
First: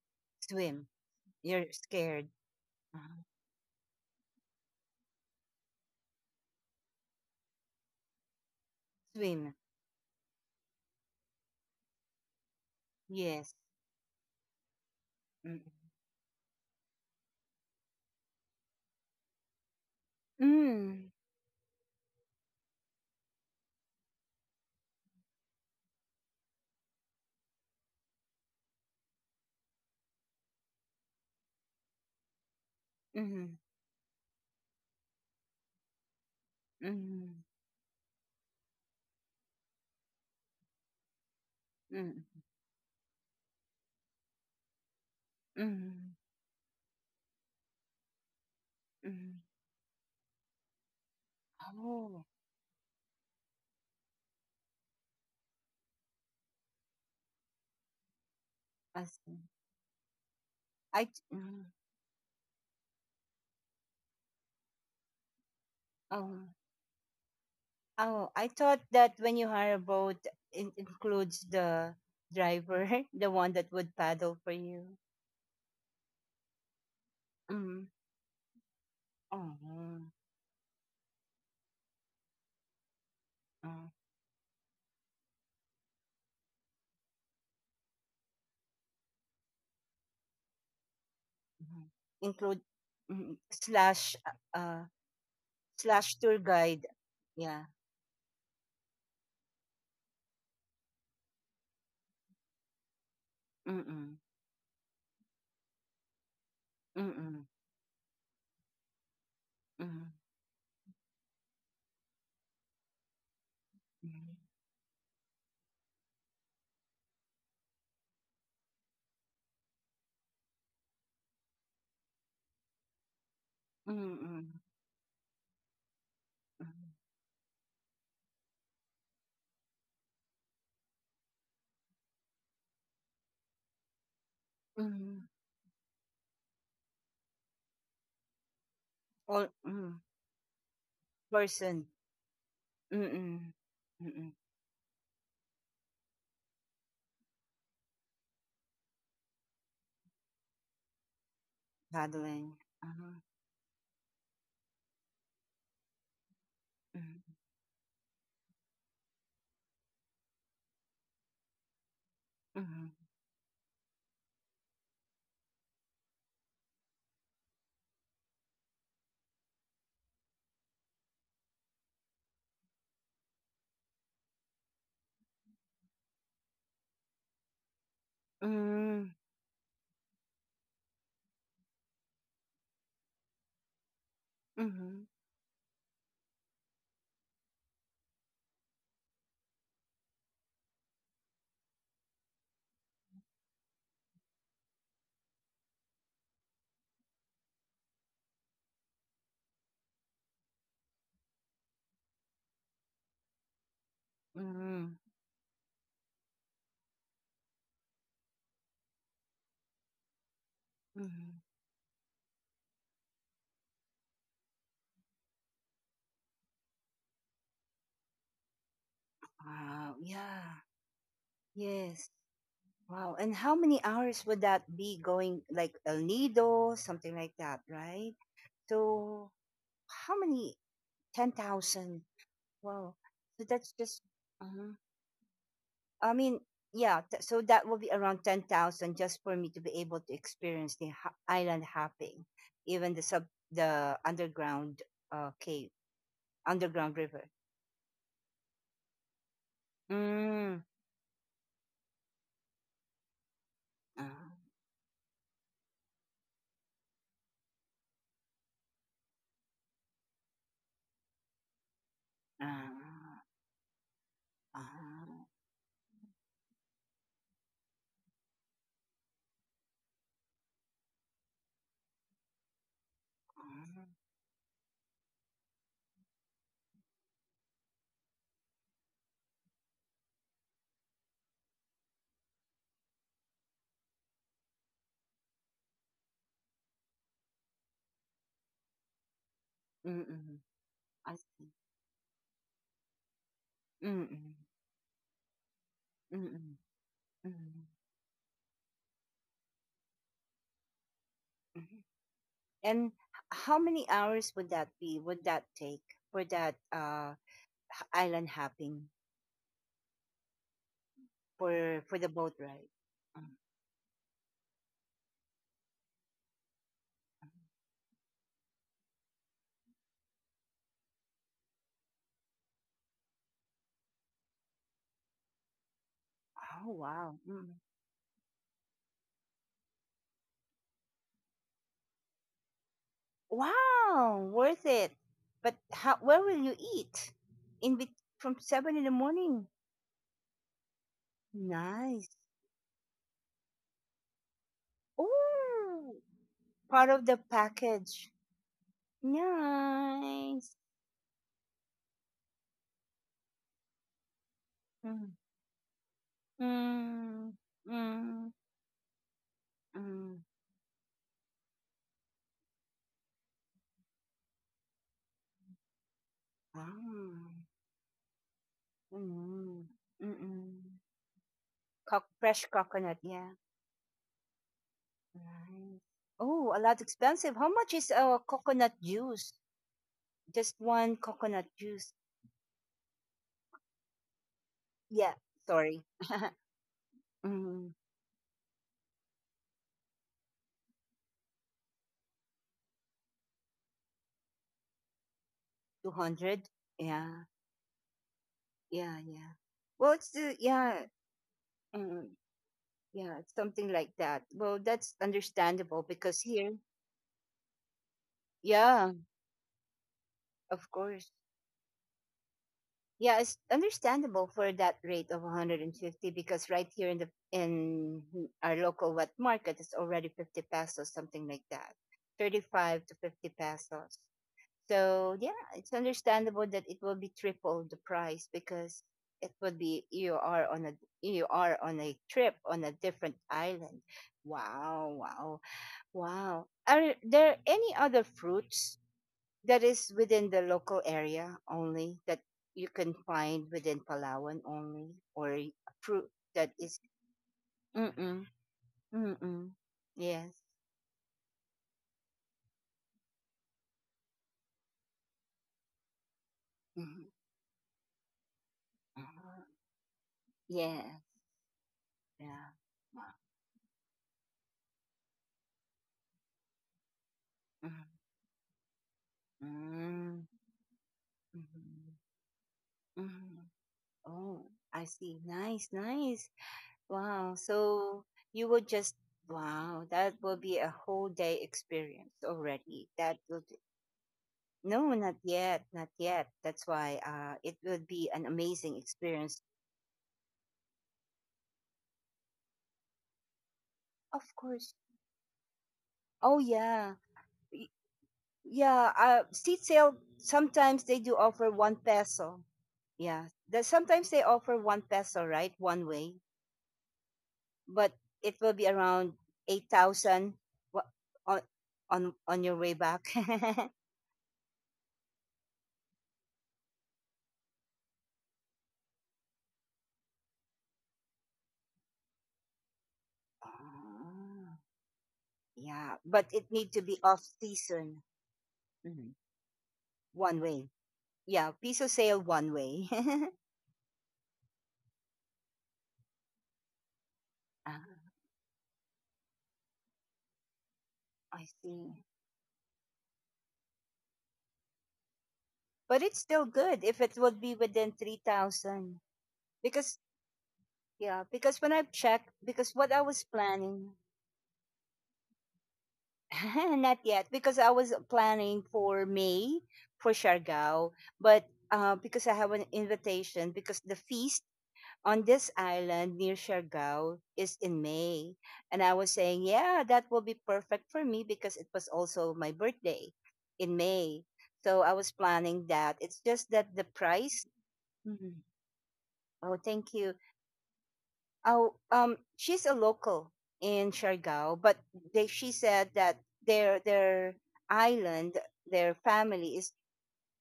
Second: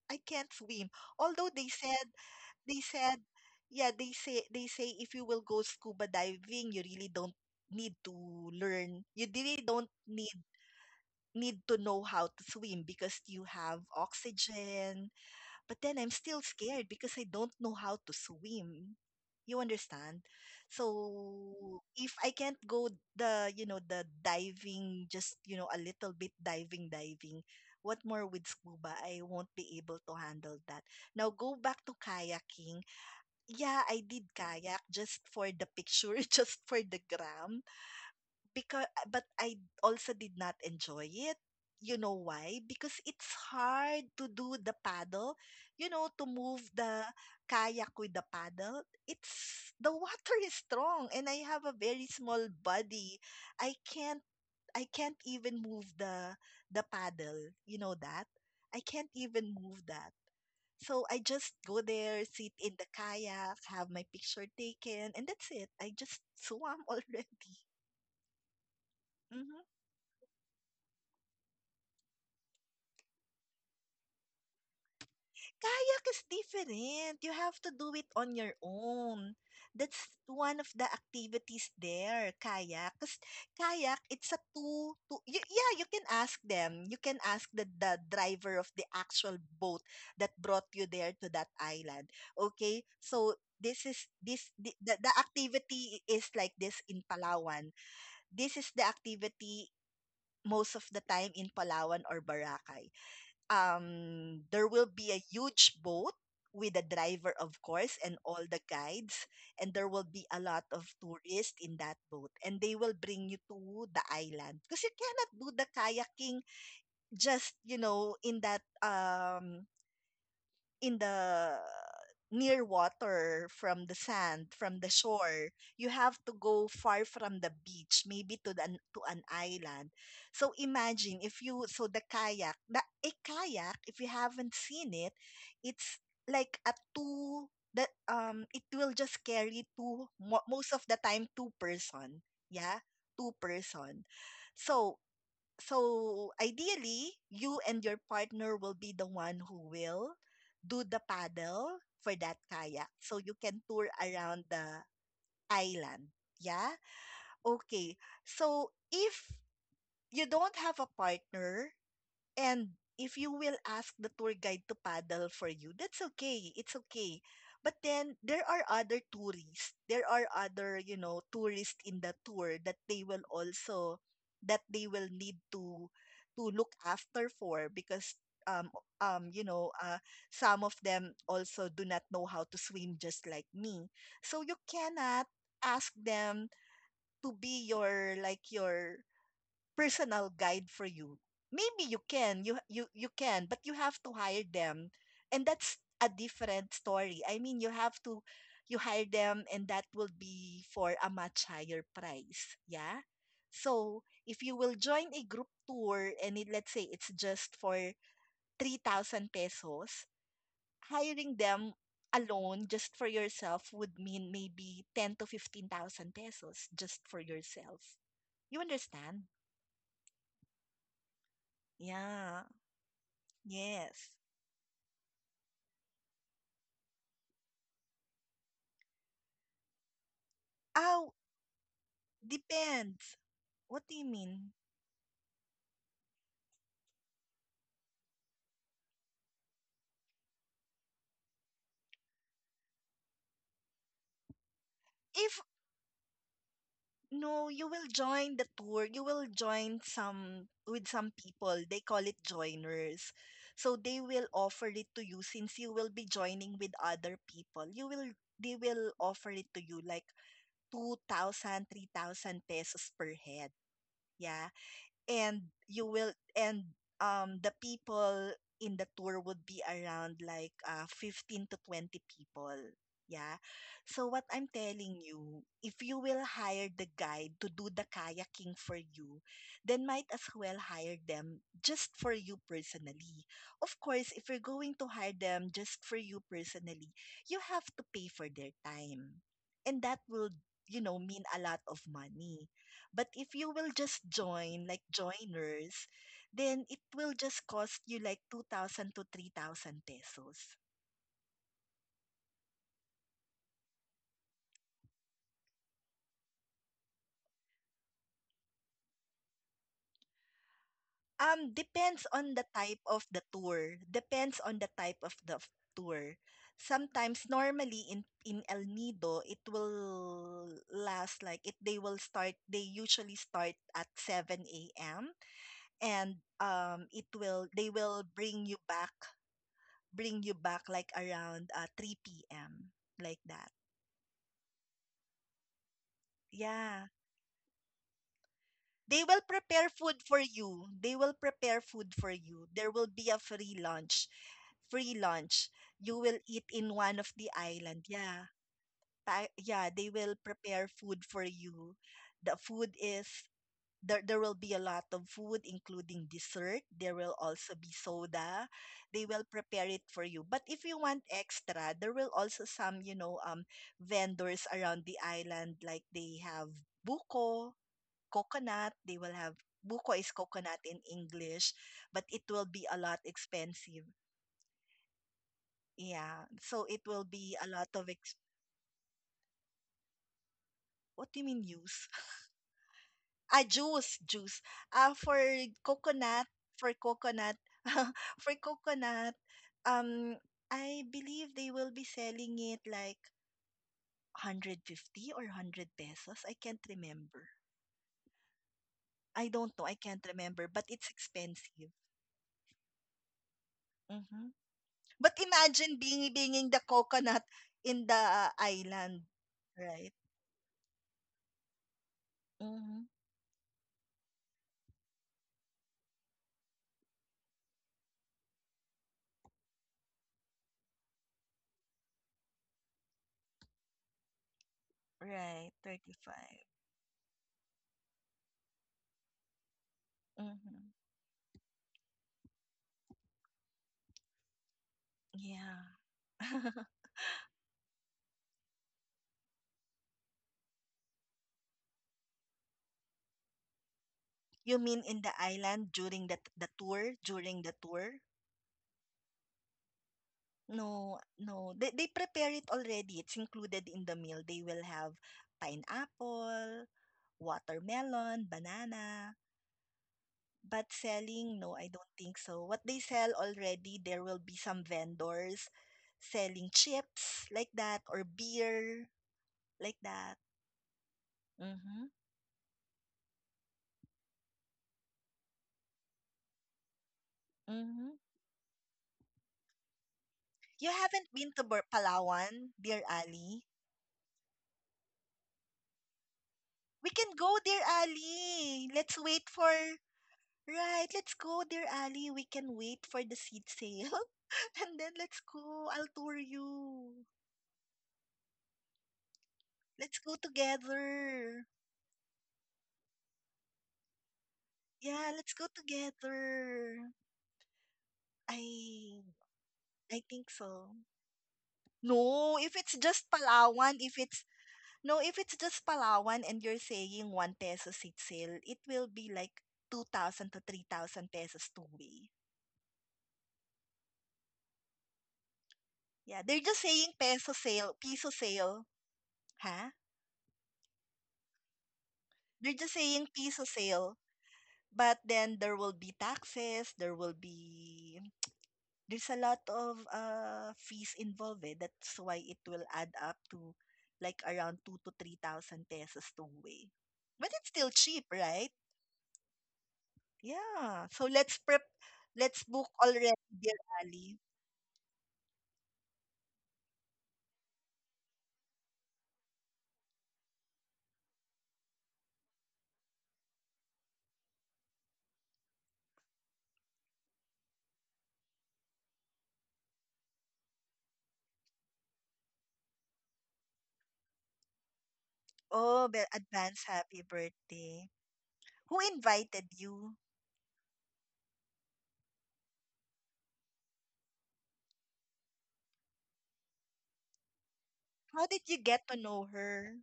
I can't swim. swim. Although they You're said scared. they Uh, said yeah, they say if you will go scuba diving, you really don't need to learn. You swim. really don't need to know how to swim because you Yes. have oxygen. Mm. But then I'm still scared because I don't know how to swim. You understand? Mm. So if I can't go you know, the diving, just, you know, a little bit diving, what more with scuba? I won't be able to handle that. Now go back to kayaking. Mm. Yeah, I did kayak just for the picture, just for the Mm. gram, because but I also did not enjoy it. You know Mm. why? Because it's hard to do the paddle, you know, to Mm. move the kayak with the paddle. It's Mm. the water is strong and I have a very Oh, small body. I can't I can't even move the paddle. You know that? I can't I even see. move that. So I I. just go Mm. there, sit in the kayak, have my picture taken, and that's it. I just Oh. swam already. Oh, I thought that when you Mm-hmm. hire a boat, it includes the driver, the one that would paddle for you. Kayak is different. You have to do Mm. it on your own. That's Oh, one of the activities there, kayak. 'Cause kayak, oh, it's a yeah, you can ask them. You can ask the driver of the actual boat that brought you there to that mhm. island. Include Okay? mhm, So, this is slash this uh, the, the slash activity tour is like guide. this in Yeah. Palawan. This is the activity most of the time in Palawan or Boracay. Mm-mm. There will be a huge boat with a Mm-mm. driver, of course, and all the guides, Mm-mm. and there will be a lot of tourists in that boat, and they will bring you to the island because you cannot do the kayaking just you know in that in the near water, from the Mm-mm. sand, from the shore. You have to go far from the beach, maybe to the, to an island. So imagine if you the kayak, the a kayak, if you haven't Mm-mm. seen it, it's like a two that it will All just mm. carry two most of the time Person. two person. Yeah, Mm-mm. two Mm-mm. person. So so ideally you and your partner will be the one who will do the paddle for Paddling. that Uh-huh. kayak so you can tour around the island, yeah. Mm-mm. Okay, so if you don't have a partner, Mm-hmm. and if you will ask the tour guide to paddle for you, that's okay. It's okay. But then there are other tourists. There are other, tourists in the tour that they will also that they will need to look after for because um um you know uh some of them also do not know how to swim just like me. So you Mm-hmm. cannot ask them to be your like your personal guide for you. Maybe you can, you can, but you have to hire them, and that's a different story. I mean, you have to you hire them, and that will be for a much higher price. Yeah. So if you will join a group tour, and it, let's say it's just for 3,000 pesos, Mm-hmm. hiring them alone just for yourself would mean maybe 10 to 15,000 pesos just for yourself. You understand? Wow. Yeah. Yes. Yeah. Wow. And how many hours would Yes. that be going like El Nido, something like that, right? So how many? Oh, 10,000. Wow. So depends. that's just, What do you uh mean? I mean, yeah. So that will be around 10,000 just for me to be able to experience the island hopping, even the sub, the underground cave, If underground river. No, you will join the tour. You will join Mm. some with some people. They call it joiners. Uh, So they will offer it to you since you will be joining with other people. You will They will offer it to you like 2,000, 3,000 uh, pesos per head. uh, Yeah. uh, and you will and the people in the tour would be around like 15 to 20 people, yeah. So what I'm telling you, if you will hire the guide to do the kayaking for you, then might as well hire them just for you personally. Of course, if you're going to hire them just for you personally, you have to pay for their time, and mm-mm. that will, I see. mean a lot of money. But if you will Mm-mm. just join, like joiners, Mm-mm. then it will Mm-mm. just cost you like 2,000 to 3,000 pesos. Mhm. And how many hours would that be? Would that take for that island hopping for the boat Depends ride? on the Mm, type of the tour. Depends on the type of the tour. mhm. Sometimes, normally in El Nido, it will last like it. They will start. They usually start at seven a.m. Oh and wow. Mm. it will they will bring you back, like around three p.m., like that. Wow, worth it. But how where will you eat? Yeah. In bet from 7 in the morning. They will prepare food for you. Nice. There will be a free lunch. Free Oh, lunch. You will part eat of the in one of the package. island. Yeah. Yeah, they Nice. will prepare food for you. The food is There will be Mm. a lot of food, including dessert. Mm. There will also be Mm. soda. They will prepare Mm. it for you. But if you want extra, there will also some, vendors around the island. Like they have Ah, buko coconut, they will mm, have buko is mm. coconut in English, Coc fresh but it will coconut, be a yeah. lot expensive. Nice. Oh, a Yeah. lot So expensive. it How will much is be a lot of ex- coconut juice? Just one coconut What do you juice. mean use? Ah, juice, juice. Yeah, Ah, for sorry. coconut, for Mm, coconut, for coconut, um, I believe they will be selling it like 150 or 100 200. pesos. I can't Yeah, remember. yeah, yeah. I Well, it's don't know. I can't yeah, remember, but it's mm, expensive. yeah, it's something like that. Well, that's Mhm. But understandable because imagine here, being being the coconut in the yeah, island, right? of course. Yeah, it's Mm-hmm. understandable for that rate of 150 because right here in the in our local wet market it's already 50 pesos, something like that. 35 to 50 pesos. So, yeah, it's Right, understandable that it will be 35. triple the price because it would be you are on a you Mm-hmm. are on a trip on a different island. Wow, wow, wow. Yeah. Are there any other fruits that is within the local area only that you can find within Palawan only You or mean in the fruit island that during is the tour, during the mm-mm, tour? mm-mm, yes No, no. They prepare it already. It's included in the meal. They will have mm-hmm, pineapple, watermelon, mm-hmm, banana. yes But selling, no, I yeah don't think so. What they sell already, there will be some vendors selling chips mm-hmm. like that or beer like that. Mm-hmm. Mm-hmm. Mm-hmm. Oh, I see. Nice, nice. Wow, so you Mm-hmm. would just wow that will be a whole You day haven't been to experience already that Palawan, would dear Ali? No, not yet, not yet. That's why it We can would go, be an dear amazing Ali. experience. Let's wait for Right. Let's go, dear Ali. We can wait for the seed Of sale, course. and then let's go. Oh I'll tour yeah, Y- you. yeah. Seat sale. Let's go Sometimes they do offer one together. peso. Yeah, that sometimes they offer one peso, right, Yeah, one let's go way. together. But it will be around I 8,000 I wa- think so. on on your way No, back. if it's just Palawan, if it's no, if it's just Palawan, and you're saying 1 peso seat sale, it will be like 2,000 to 3,000 pesos two way. Ah, yeah, but it Yeah, they're need to just be saying off peso sale, season. piso sale, Mhm. huh? One way. Yeah, piso sale one way. They're just saying piso sale, but then there will be taxes, there will be there's a lot of fees I involved. see. Eh. That's why it will add up to like around 2 to But it's 3,000 still pesos two good if it way. would be But within it's still cheap, 3,000. right? Because, yeah, Yeah. Because when I've checked, because what Let's I book was already, planning, dear Ali. not yet, because I was planning for May for Siargao, but because I have an invitation, because the feast on this island near Siargao is in May. And I was saying, yeah, that will be perfect for me because it was also my birthday in May. So I was planning that. It's Oh, just that the advance price. happy Mm-hmm. birthday. Who Oh, thank invited you. you? Oh, she's a local in Siargao, but they she said that their island, How their did you get to family is know her?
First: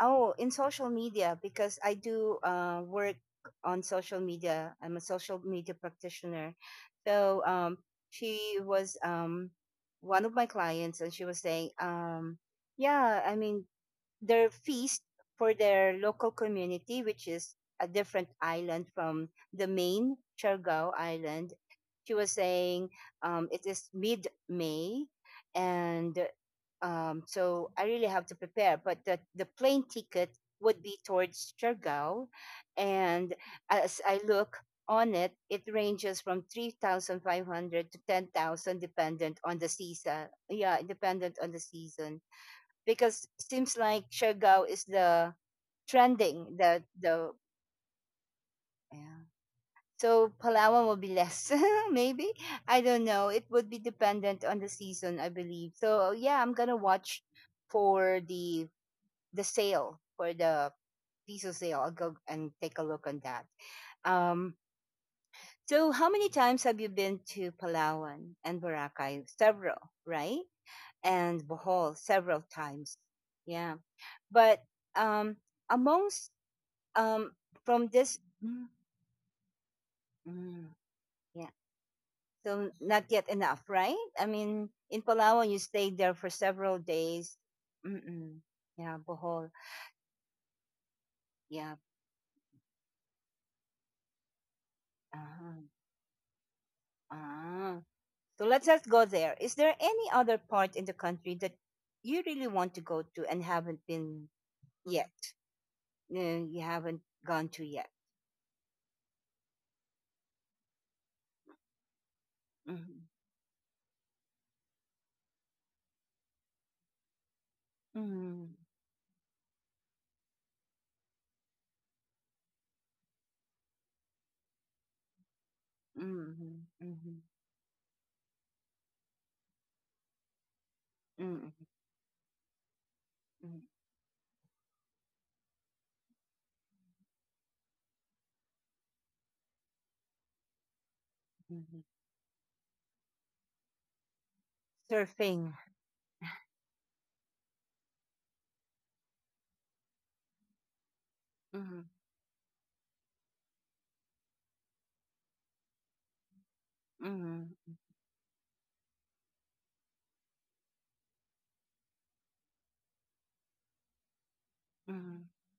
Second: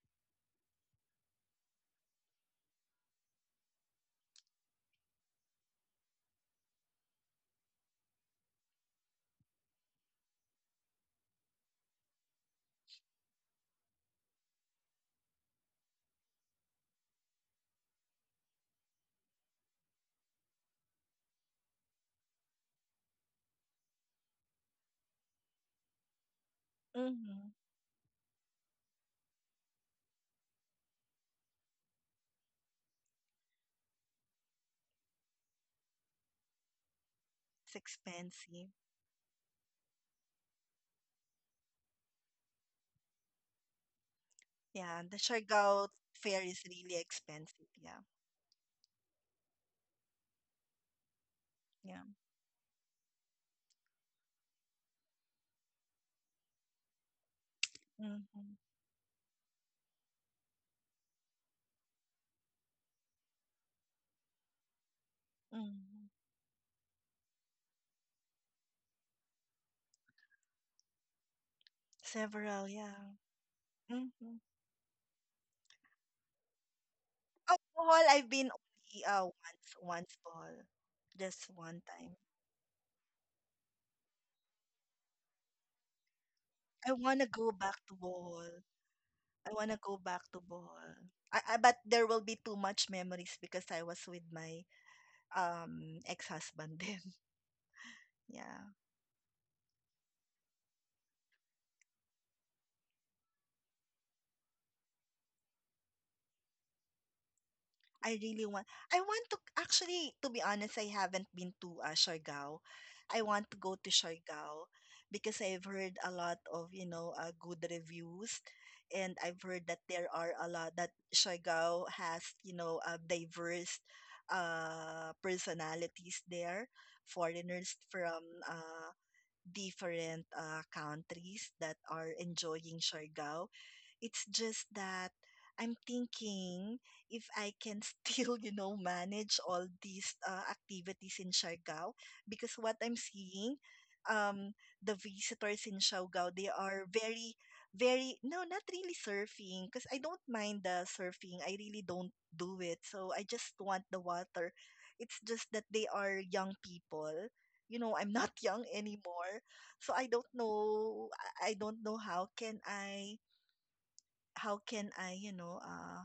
oh in social media because I do work on social media. I'm a social media practitioner, so she was one of my clients, and she was saying. Yeah, I mean, their feast for their local community, which is a different island from the main Chargao Island. She was saying it is mid May, and Mm-hmm. so I really have to prepare. But the plane ticket would be towards Chargao, and as I look on it, it ranges from It's 3,500 to expensive. 10,000 dependent on the season. Yeah, dependent on the season because seems like Siargao is Yeah, the the Siargao fare trending is really the expensive. Yeah. Yeah. So Palawan will be less, Yeah. maybe. I don't know. It would be dependent on the season, I believe. So yeah, I'm gonna watch for Mm-hmm. the sale for the diesel sale. I'll go and take a look on that. Um, so Mm-hmm. how many times have you been to Palawan and Boracay? Several, right? And Bohol, several Several, yeah. times. Yeah. Mm-hmm. But um, amongst um, from Alcohol, this, I've been mm, only once, once ball. mm, Just yeah, one time. so not yet enough, right? I mean, in Palawan, you stayed there for several I wanna days. go back to Mm-mm. ball. Yeah, I Bohol. wanna go back to Bohol. I But Yeah. there will be too much memories because I was with my Uh-huh. Ex-husband then. Ah. Yeah. So let's just go there. Is there any other part in the country that you really want to go to and haven't been yet? You haven't gone to I yet. really want I want to, actually, to be honest, I haven't been to Siargao. I Mm-hmm. want to go to Siargao because I've heard a lot of, good reviews, Mm-hmm. and I've heard that there are a lot that Siargao has, diverse personalities there, Mm-hmm. Mm-hmm. foreigners from uh different countries that Mm-hmm. are enjoying Siargao. Mm-hmm. It's just that I'm thinking if I can still, you know, manage all these activities in Siargao, Mm-hmm. because what I'm seeing, um, the visitors in Surfing. Siargao, they are very, very, no, not really surfing, because I don't mind the surfing. I really don't Mm-hmm. do it. So I just want the water. It's just that they are young people. You know, Mhm, I'm not young anymore. So I don't know. I don't know how can I, you know, mhm,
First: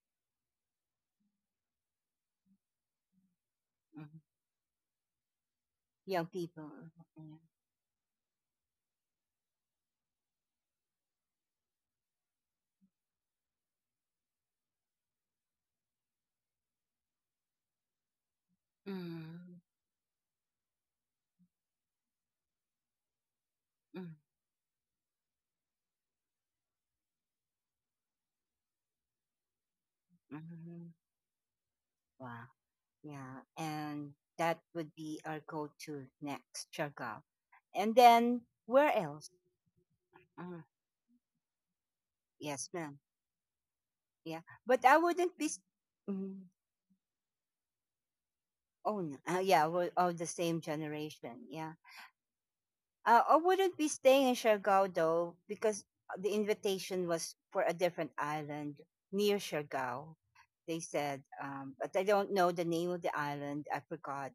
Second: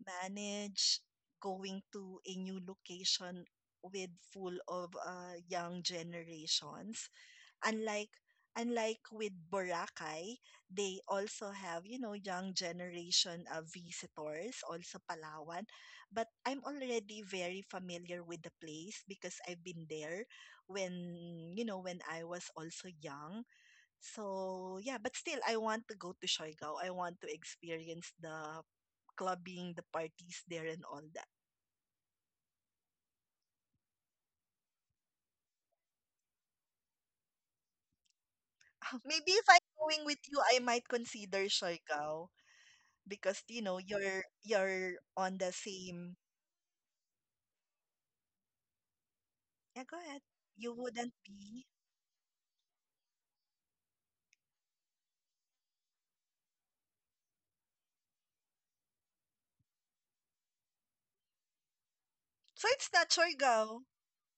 manage going to a new location with mhm. full of young Young people. generations? Yeah. Unlike Unlike with Boracay, they also have, you know, young generation visitors, also Palawan. But I'm already very familiar with the place because Mhm, I've been there when, you know, when I was also young. mhm, So yeah, but still, I want to go to Siargao. I want to experience the clubbing, the parties there, mhm. and all that. Wow. Yeah. And that would be our go-to next, Chagall. And then where else? Maybe if I'm going with you, Uh, I might consider Siargao, yes, ma'am. because you know Yeah. But I you're wouldn't on be. the same. Mhm. Oh, no. Yeah. Yeah, We're go all the ahead. same You wouldn't generation. be. Yeah. I wouldn't be staying in Siargao though, because the invitation was for a different island near Siargao. They said, but I don't know So the it's name of not the island. Siargao. I forgot.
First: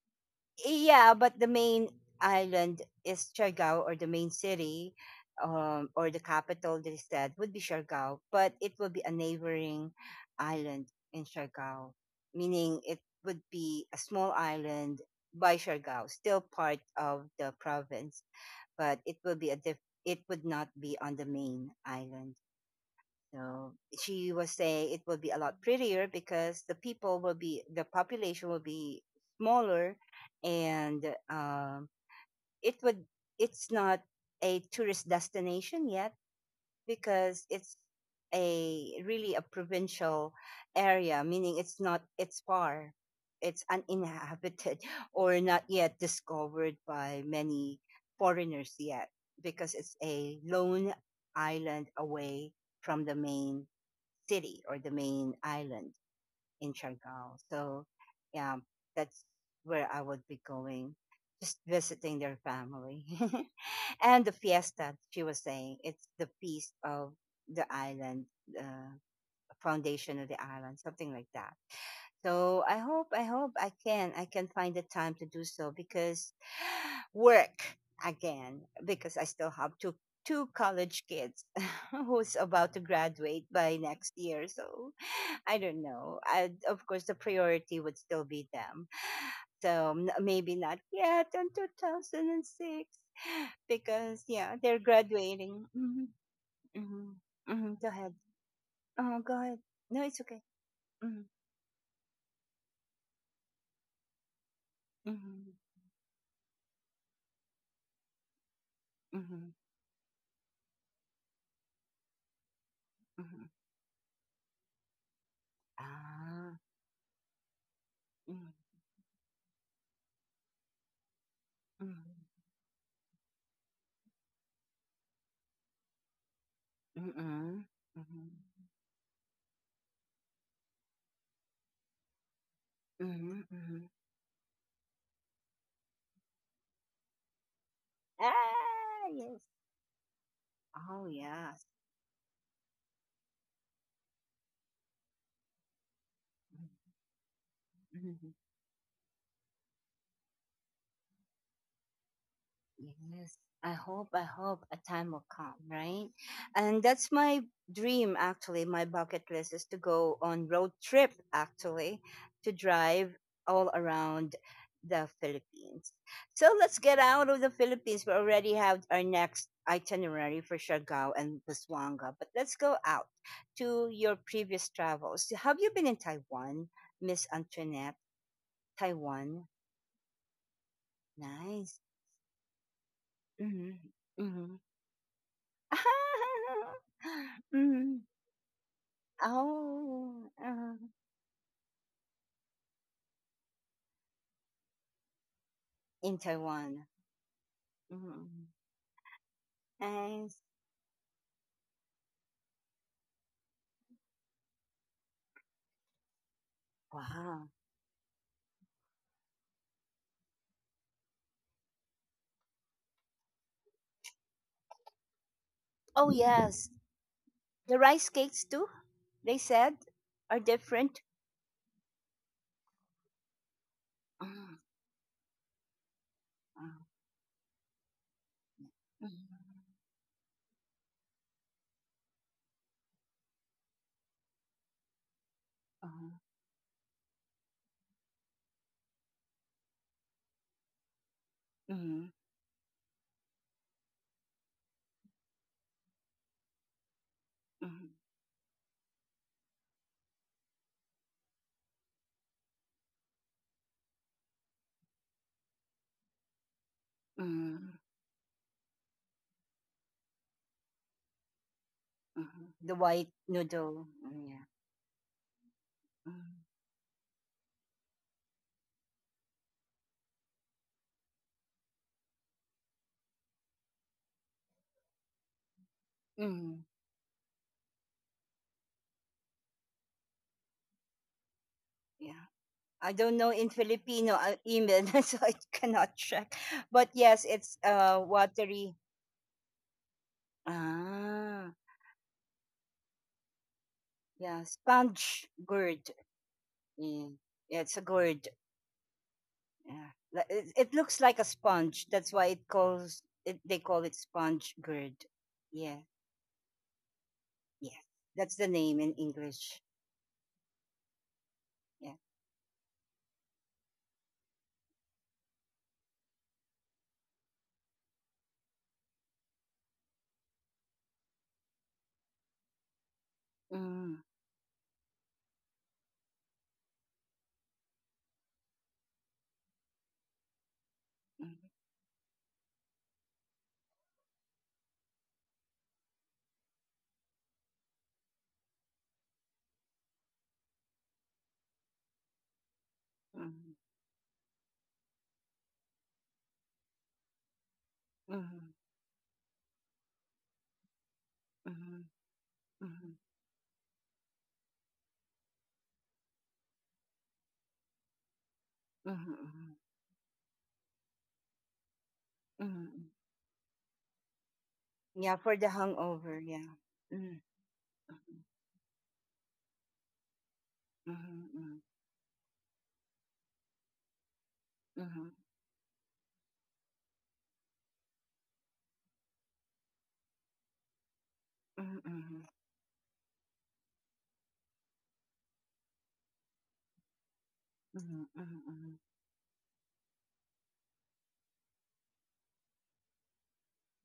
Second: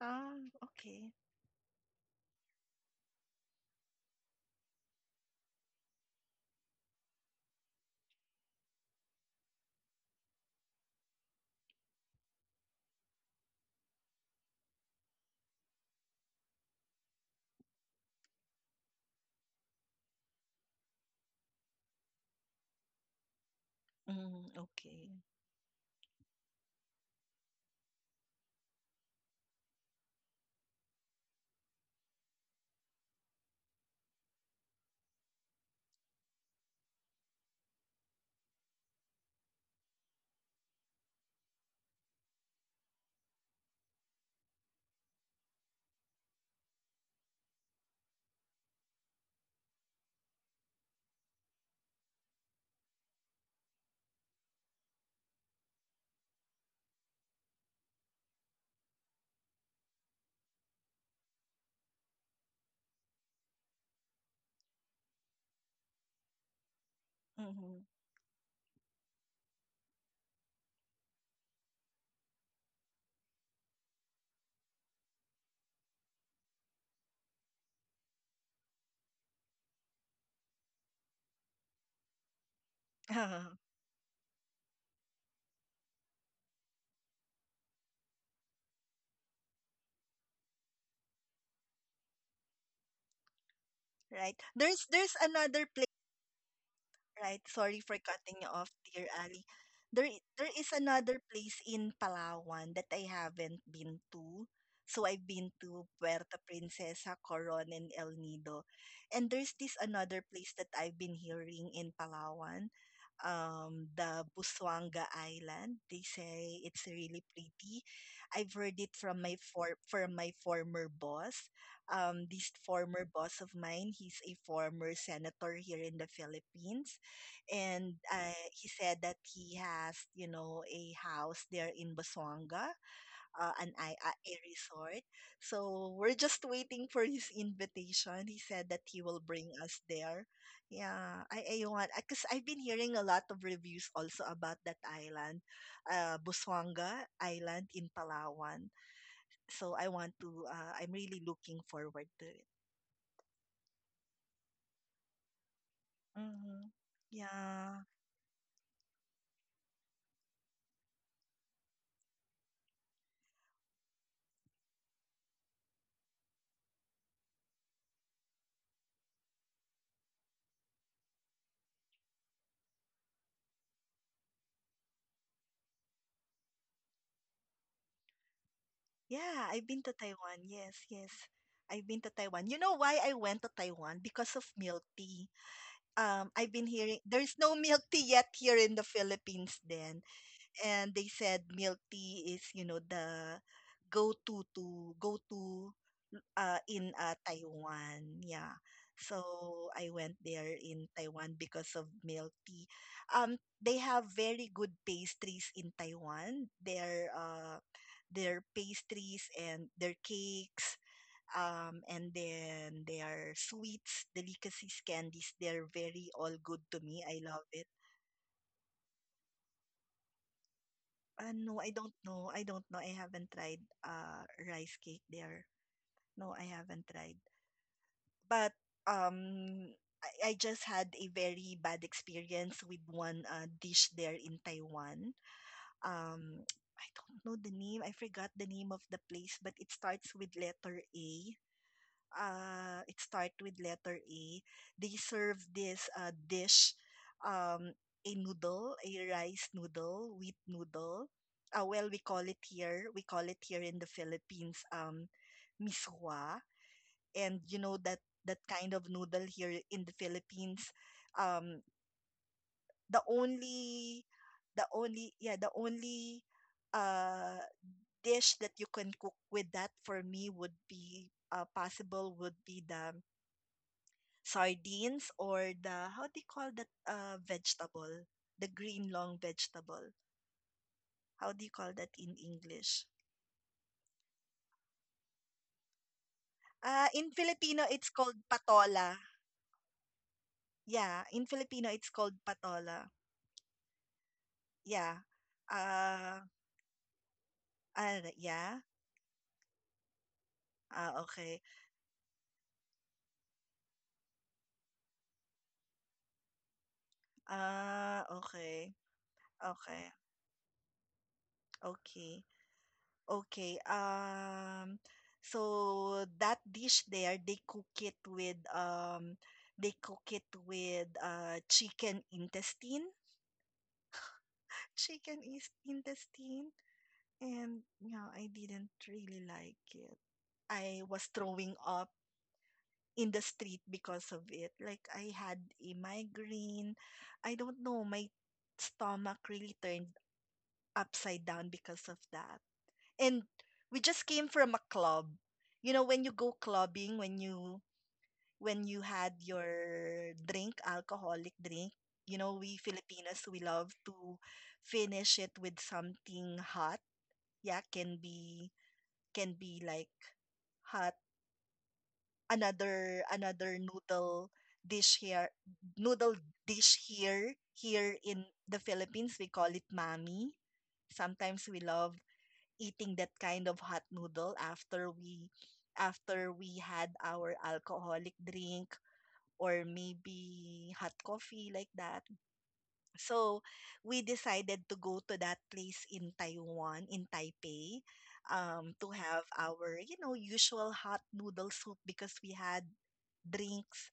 Ah, okay. Yeah, but the main island is Siargao or the main city or the capital, they said, would be Siargao, but it will be a neighboring island in Siargao, meaning it would be a small island by Siargao, still part of the province but it will be a it would not be on the main island. So she was Mm, saying it okay. will be a lot prettier because the population will be smaller, and um, it would it's not a tourist destination yet because it's a really a provincial area, meaning it's not it's far, it's uninhabited or not yet discovered by many foreigners yet, because it's a lone island away from the main city or the main island in Siargao. So yeah, that's where I would be going, just visiting their family. And the fiesta she was saying it's the feast of the Mm-hmm. island uh, foundation of the island something like that. So I hope I can find the time to do so because work again because I still have two college kids who's about to graduate by next year so I don't know. Of course the priority would still be them so maybe not yet in 2006 because, Right. yeah, they're There's graduating. another place. Mhm, mhm, Right. mhm, go Sorry for ahead. cutting you off, dear Oh, go Ali. ahead. No, it's okay. There is Mhm, another place in Palawan that I haven't been to. So I've mhm, been to Puerto Princesa, Coron, and El Nido. And mhm, there's this another place that I've been hearing in Palawan, mhm. The Busuanga Island. They Ah. say it's really pretty. Mhm, I've heard it from my for from my former boss. mhm, This former boss of mine, he's a former senator here in the Philippines, mhm, mhm, and he said that he has, you know, a house there in Basuanga, mhm, mhm. A resort. So we're just waiting for his invitation. He said that he Ah, will yes. bring us there. Oh, Yeah, I yes. want, because I've been hearing a lot of reviews also about that island, Mm-hmm. Busuanga Island in Mm-hmm. Palawan. So I want to. I'm really looking forward to it. Yes. I hope a time will come, right? Hmm. And that's my Yeah. dream, actually. My bucket list is to go on road trip, actually, to drive all around the Philippines. So let's get out of the Philippines. We already have our next itinerary for Siargao and Busuanga, but let's go out to your previous travels. Have you been in Taiwan, Miss Antoinette? Yeah, Taiwan, I've been to Taiwan. Yes, yes. nice. I've been to Taiwan. You know why I went to Mm-hmm. Taiwan? Because of Mm-hmm. milk tea. I've been hearing there's no milk tea Mm. yet here in the Philippines then, Oh, uh, and they said milk tea is, you know, the go-to in in Taiwan. Taiwan. Yeah. Mm. So I went Nice. there in Taiwan because of milk tea. Um, they have very good pastries in Taiwan. Wow. Their pastries and their cakes, and then their sweets, delicacies, candies. They're very Oh, all good to yes. me. I love it. The rice cakes, too, they said, are different. No, I don't know. I don't know. I haven't tried Mm, rice cake there. No, I haven't tried. But mm, mm, um I just had a very bad experience with one dish there in Taiwan. Um I don't know the name. I forgot the name of the place, but it starts with letter A, mm, uh, it start with letter A. They serve this dish, um, mm, a noodle, a rice noodle, wheat noodle. Well, we call it here in the Philippines, miswa. And mm, you know that that kind of noodle here in the Philippines, um, mm. The white the noodle. only, Yeah. the only, yeah, the Mm, only uh, dish that you can cook with that, for me would be the sardines, or the, how do you mm, call that vegetable? The green long vegetable. How do you call that Yeah. in I English? don't know in Filipino even, so I cannot check. But yes, In it's Filipino, it's called watery. patola. Yeah, in Ah. Filipino, it's called patola. Yeah, Yeah. sponge gourd. Uh, Yeah, yeah it's a ah, gourd. yeah. Yeah, it looks Ah, like a okay. sponge. That's why it calls it. They call it sponge gourd. Yeah, yeah. Ah, That's the name okay. in English. Okay. Yeah. Okay. Okay, so that dish there, they cook it with chicken intestine, Mm-hmm, chicken is intestine, and yeah, I didn't really like it. I was mm-hmm, throwing up in the street because of it. Like I had a migraine. I don't know, my stomach really turned upside down because of that. And we just came from a club. You know, when you go clubbing, mm-hmm, when you had your drink, alcoholic drink, mm-hmm, you know, we mm-hmm, Filipinos, we love to finish it with something hot. Yeah, can mm-hmm, be like hot mm-hmm. another dish Yeah, here for the noodle hangover. Yeah. dish Mm-hmm, here here in the Philippines we call it mami. mm-hmm, Sometimes mm-hmm, we love eating that kind of hot noodle after we had our alcoholic drink or maybe hot coffee like mm-hmm, that. mm-hmm, So we decided to go to that place in Taiwan, in Taipei, mm-hmm, mm-hmm. to have our, you know, usual hot noodle soup because we had drinks,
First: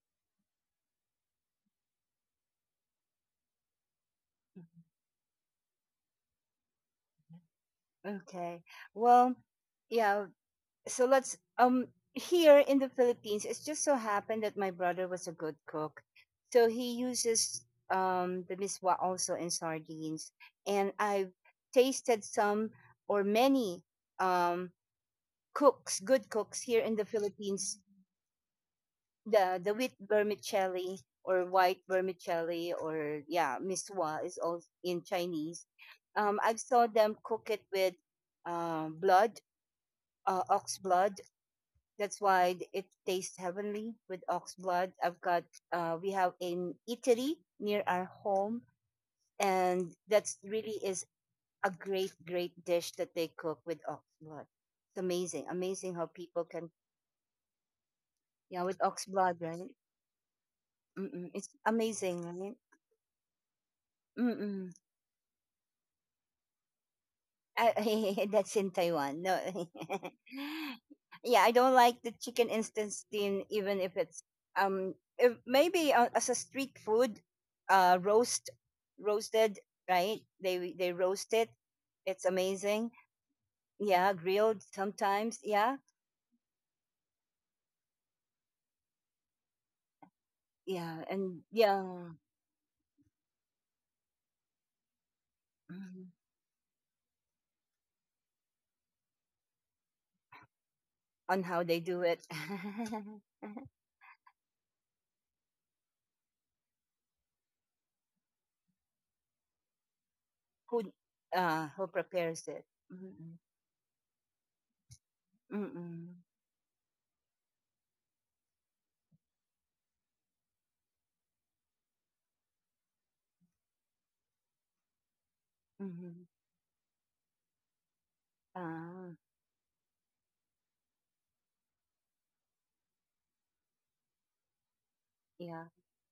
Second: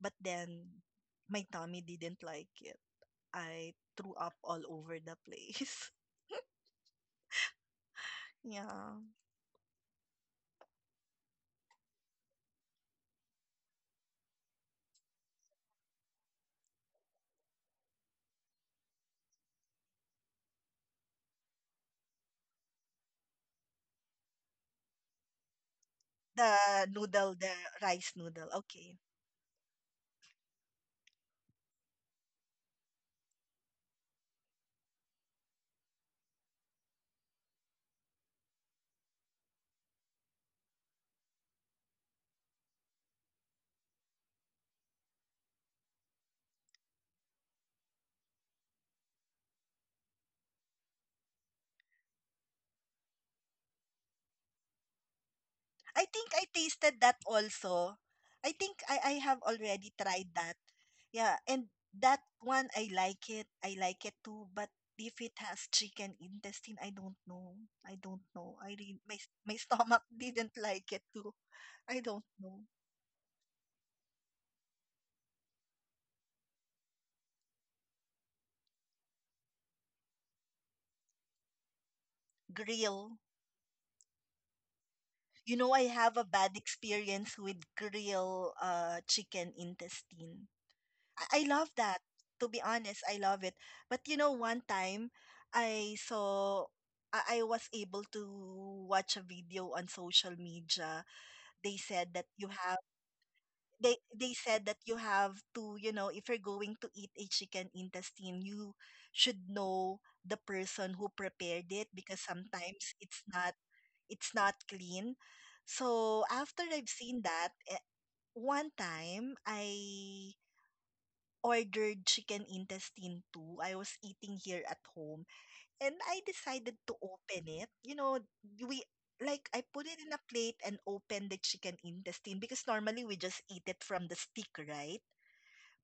but then my tummy didn't like it. I threw up all over the place. Okay. Yeah. Well, yeah, so let's here in the Philippines, it's just so happened that my brother was a good cook. So he uses the miswa also in sardines and I've tasted some or many um cooks, good cooks here The in the noodle, the Philippines, rice noodle. Okay. the wheat vermicelli or white vermicelli or yeah, miswa is all in Chinese. I saw them cook it with blood, ox blood, it tastes heavenly with ox blood. I've got we have an eatery near our home, and that's really is a great dish that they cook with ox blood. It's amazing, amazing I how think people I can tasted that also. I yeah think with I ox have blood, right? already tried that. Yeah, Mm-mm. It's and that amazing, right? one I like it. I like it too, but Mm-mm. if it has chicken intestine, I don't know. I Uh, don't know. that's in my Taiwan. my No. stomach didn't like it too. yeah, I don't I like the don't chicken know. instant steam, even if it's if maybe as a street food, uh, roast roasted right? They roast it. It's amazing. Grill. Yeah, grilled sometimes. You know, Yeah, I have a bad experience with grill chicken intestine. yeah, I, and I love yeah, that. To be honest, I love it. But you know, one time I mhm, saw I was able to watch a video on social media. on how They they do said that it. you have they said that you have to, you know, if you're going to eat a chicken intestine, you should know the who person who prepared who it because prepares it? sometimes Mm-mm. It's not clean. Mm-mm. So after I've seen that, one time I ordered chicken intestine too. I was eating here at home and I Mm-hmm. decided to open it. You know, we Ah, like I put it in a plate and open the chicken intestine because normally we just eat it from the stick, right? yeah.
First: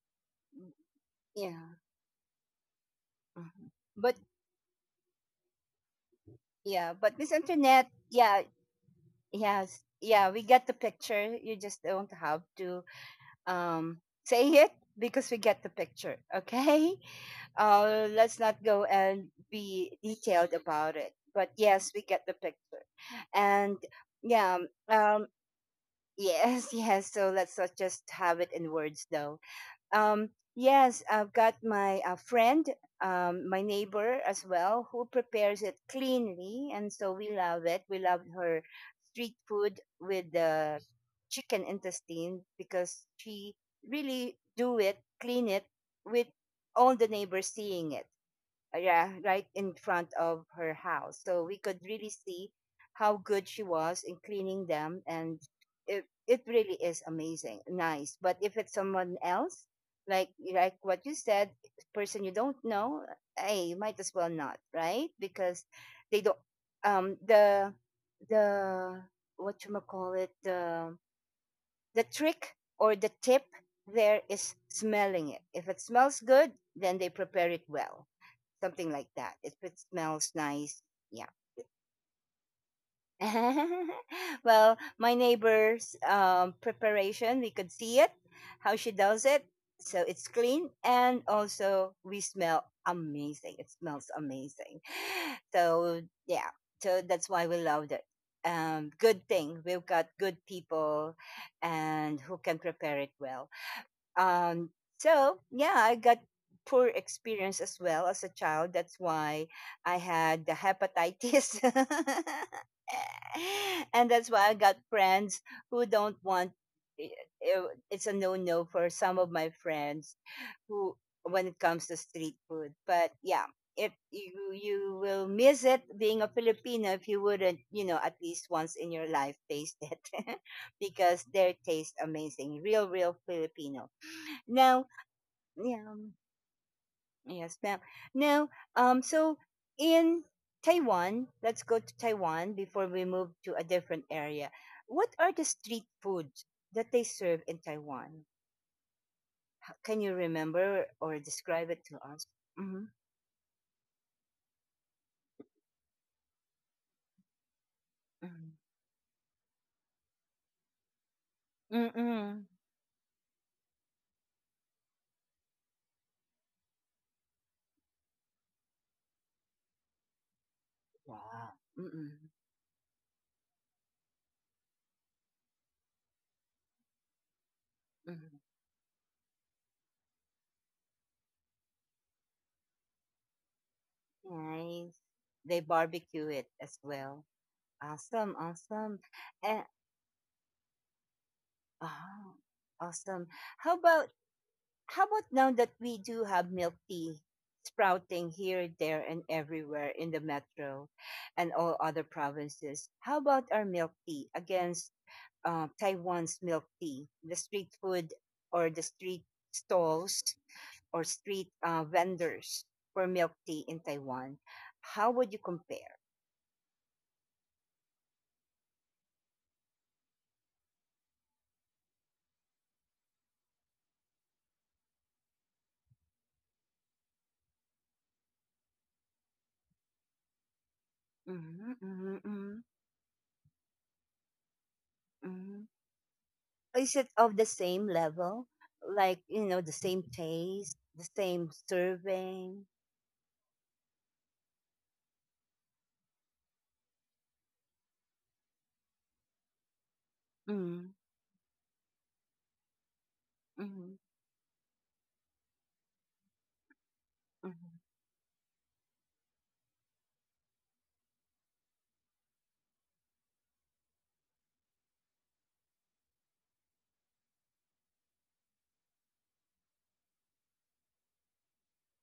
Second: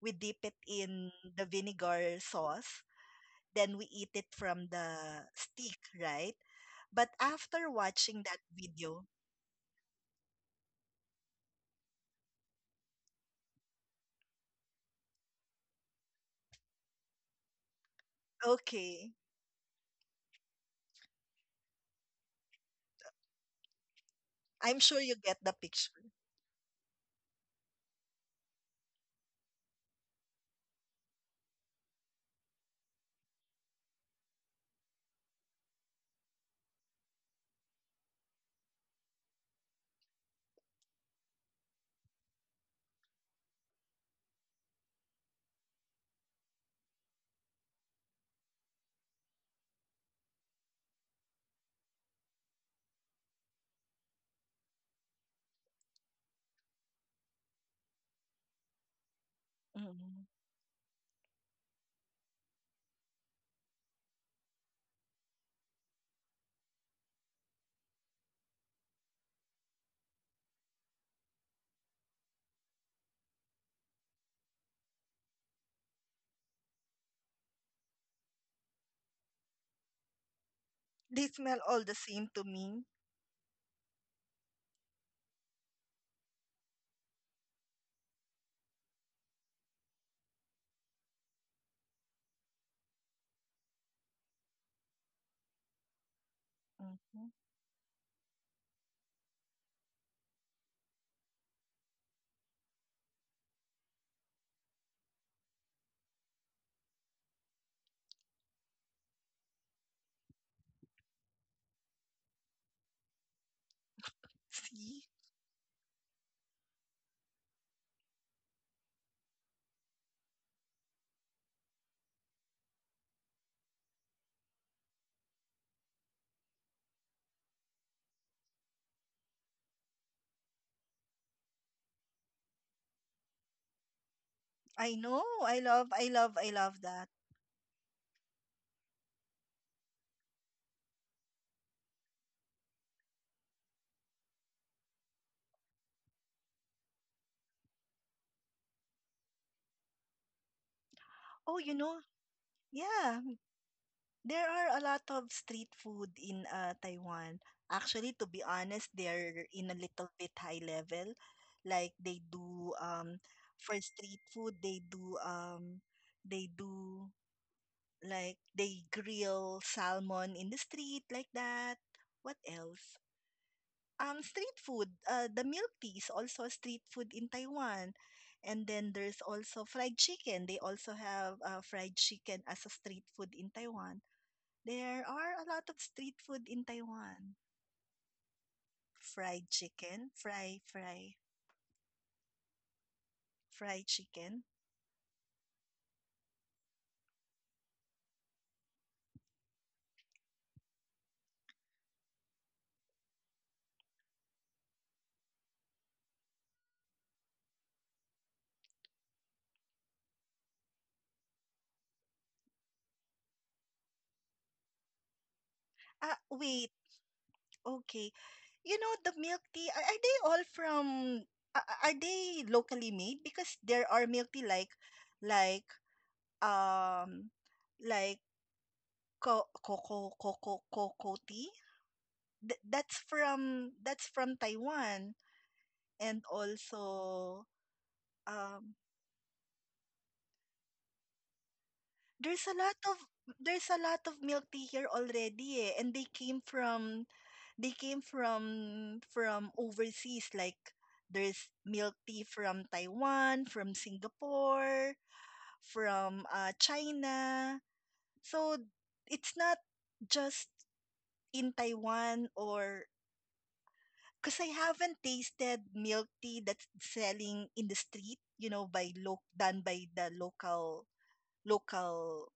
We dip mm, it in the Yeah. vinegar sauce, Mhm. then we But eat it from the stick, right? yeah, but But this after internet, watching yeah, that video, yes, yeah, we get the picture. You just don't have to say it because we get the picture. Okay, let's not go and okay, be detailed about it. But yes, we get the picture, and yeah, I'm sure um, you get the picture. yes, yes. So let's not just have it in words though. Um, yes, I've got my friend, my neighbor as well, who prepares it cleanly, and so we love it. We love her street food with the chicken intestine because she really do it, clean it with all the neighbors seeing it yeah, right in front of her house. So we could really see how good she was in cleaning them, and it really is amazing, nice. But if it's someone else, like Mm. like what you said, person you don't know, hey, you might as well not, right? Because they don't um the the what you call it the trick or the tip there is smelling it. If it smells good, then they prepare it well something like that. If it smells nice, yeah. They smell all the same to me. well, my neighbor's preparation, we could see it, how she does it. So it's clean, and also we smell amazing. It smells amazing. So yeah, so that's why we Mhm. loved it. Good thing we've got good people, and who can prepare it well. Um, so yeah, I got poor experience as well as a child. That's why I had the hepatitis. and that's why I got friends See? who don't want i- it's a no-no for some of my friends who when it comes to street food. But yeah, if you will miss it being a Filipino if you wouldn't, you know, at least once in your life taste it because their taste amazing. Real, real Filipino now, I know. yeah, I love yes, that. ma'am. Now, so in Taiwan, let's go to Taiwan before we move to a different area. What are the street foods that they serve in Taiwan? Can you remember or describe it to Oh, us? you know, Mm-hmm. yeah, there are a lot of street food in Taiwan. Mm-hmm. Actually, to be honest, they're in a little bit high level. Like they Mm-mm. do for street food, they do like they grill salmon in the street like Wow. that. Mm-mm. What else? Street food. The milk tea is also a street food in Taiwan. Mm-mm. And then there's also fried chicken. They also have fried chicken as a street food in Taiwan. There Nice. are a lot of They street barbecue food in it as Taiwan. well. Awesome, awesome. Fried And, chicken, fry, fry, oh, awesome. fried How about chicken. How about now that we do have milk tea sprouting here, there, and everywhere in the metro and all other provinces? How about our milk tea against Taiwan's milk tea, the street food or the street stalls or street vendors for milk tea in Taiwan? How would you compare? Ah, wait. Okay. You know the milk tea, are they all from a- are they locally made? Because there are milk tea like um like Co coco coco coco tea? Mm-hmm, mm-hmm, mm-hmm, That's from Taiwan. mm-hmm. And Is it also of the same level? um Like, you know, the same taste, the same there's a lot serving? of there's a lot of milk tea here already eh, and they came from overseas like there's milk tea from Taiwan, from Mhm, Singapore, from China. mhm, So it's not just in Taiwan or because I haven't tasted milk tea that's selling in the street, you know, done by the local local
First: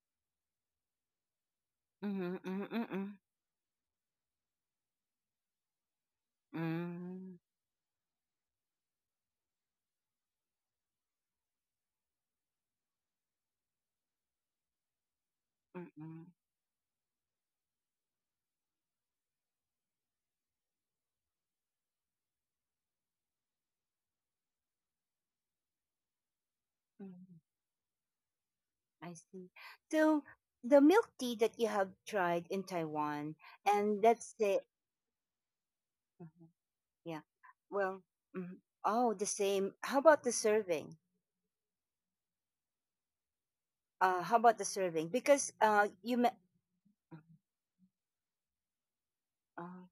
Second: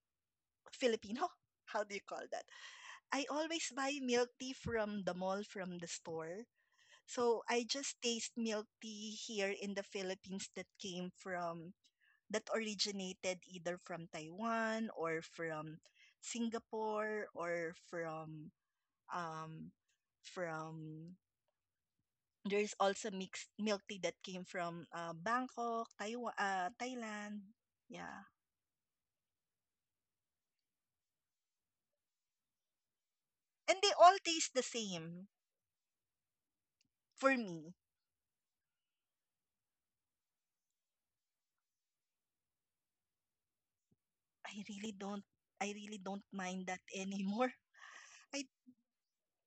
Filipino. How do you call mhm, that? mhm, I always buy milk tea from the mall, from the store. mm, So I just taste milk tea here in the Philippines that came from that originated either from Taiwan or mm, from mm, Singapore or from um from there is also mixed milk tea that came from Bangkok, Taiwan, mm. Thailand. Yeah. I see. So the milk tea that you have tried in Taiwan, and And that's they the all taste the same Mhm, yeah. for Well, me. mhm, oh, the same. How about the serving? How about the serving? I really Because don't I you met. really don't mind that anymore. I Uh,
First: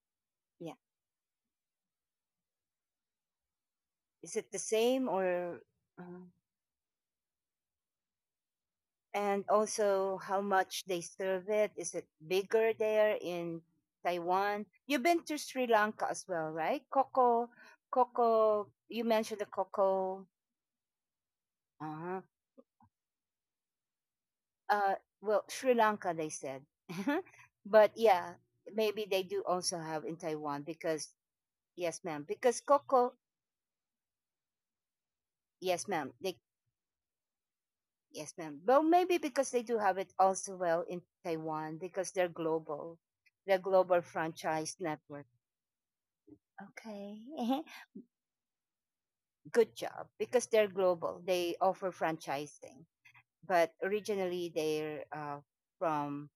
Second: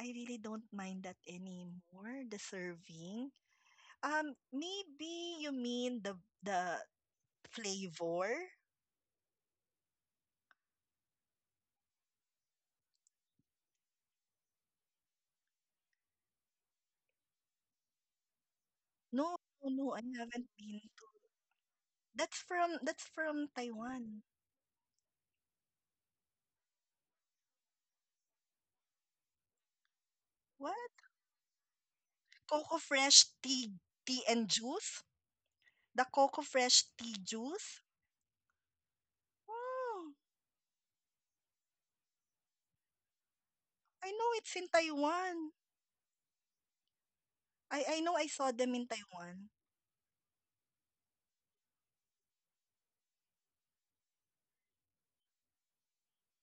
I really don't yeah. mind that anymore, the serving. Is it the same Maybe you or? mean uh, the flavor? and also how much they serve it. Is it bigger there in Taiwan? You've been to Sri Lanka as well, right? Coco, Coco. You No, mentioned the no, no, I Coco. haven't been to. Uh-huh. That's from Taiwan. Uh, well, Sri Lanka, they said, but yeah, maybe they do also have in Taiwan What? because yes, ma'am. Because Coco Coco, Fresh tea and juice? yes, The ma'am. Coco They Fresh tea juice? yes, ma'am. Well, maybe because they do have Oh, it also well in Taiwan because they're global I know it's in franchise network. Taiwan. Okay. I know I saw them in Taiwan. Good job because they're global. They offer franchising, but originally they're from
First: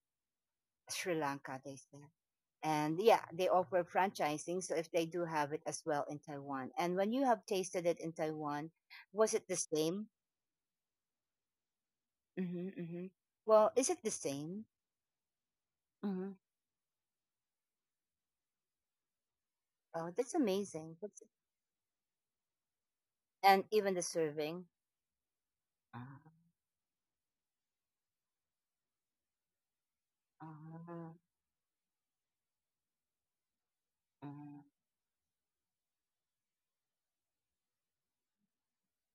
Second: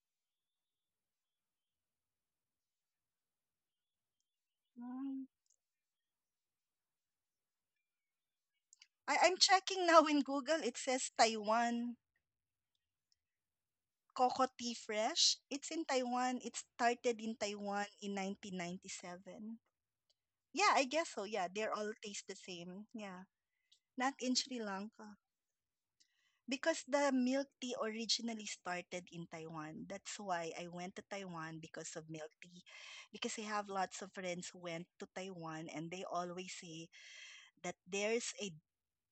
Sri Lanka, they said. And yeah, they offer franchising. So if they do Mm. have it as well in Taiwan. And when you have tasted it in Taiwan, I, was I'm it the checking now same? in Google. It says Taiwan. Hmm hmm Well, is it the Coco same? Tea Fresh. It's in Hmm Taiwan. It started in Taiwan in 1997. Oh, that's Yeah, I amazing. guess That's, so. Yeah, they're all taste the same. Yeah. and even the Not in Sri serving. Lanka. Uh, Because the milk tea originally started in Taiwan. That's why I went to uh, Taiwan because of milk tea. Because I have lots of uh, friends who uh, went to Taiwan and they always say that there's a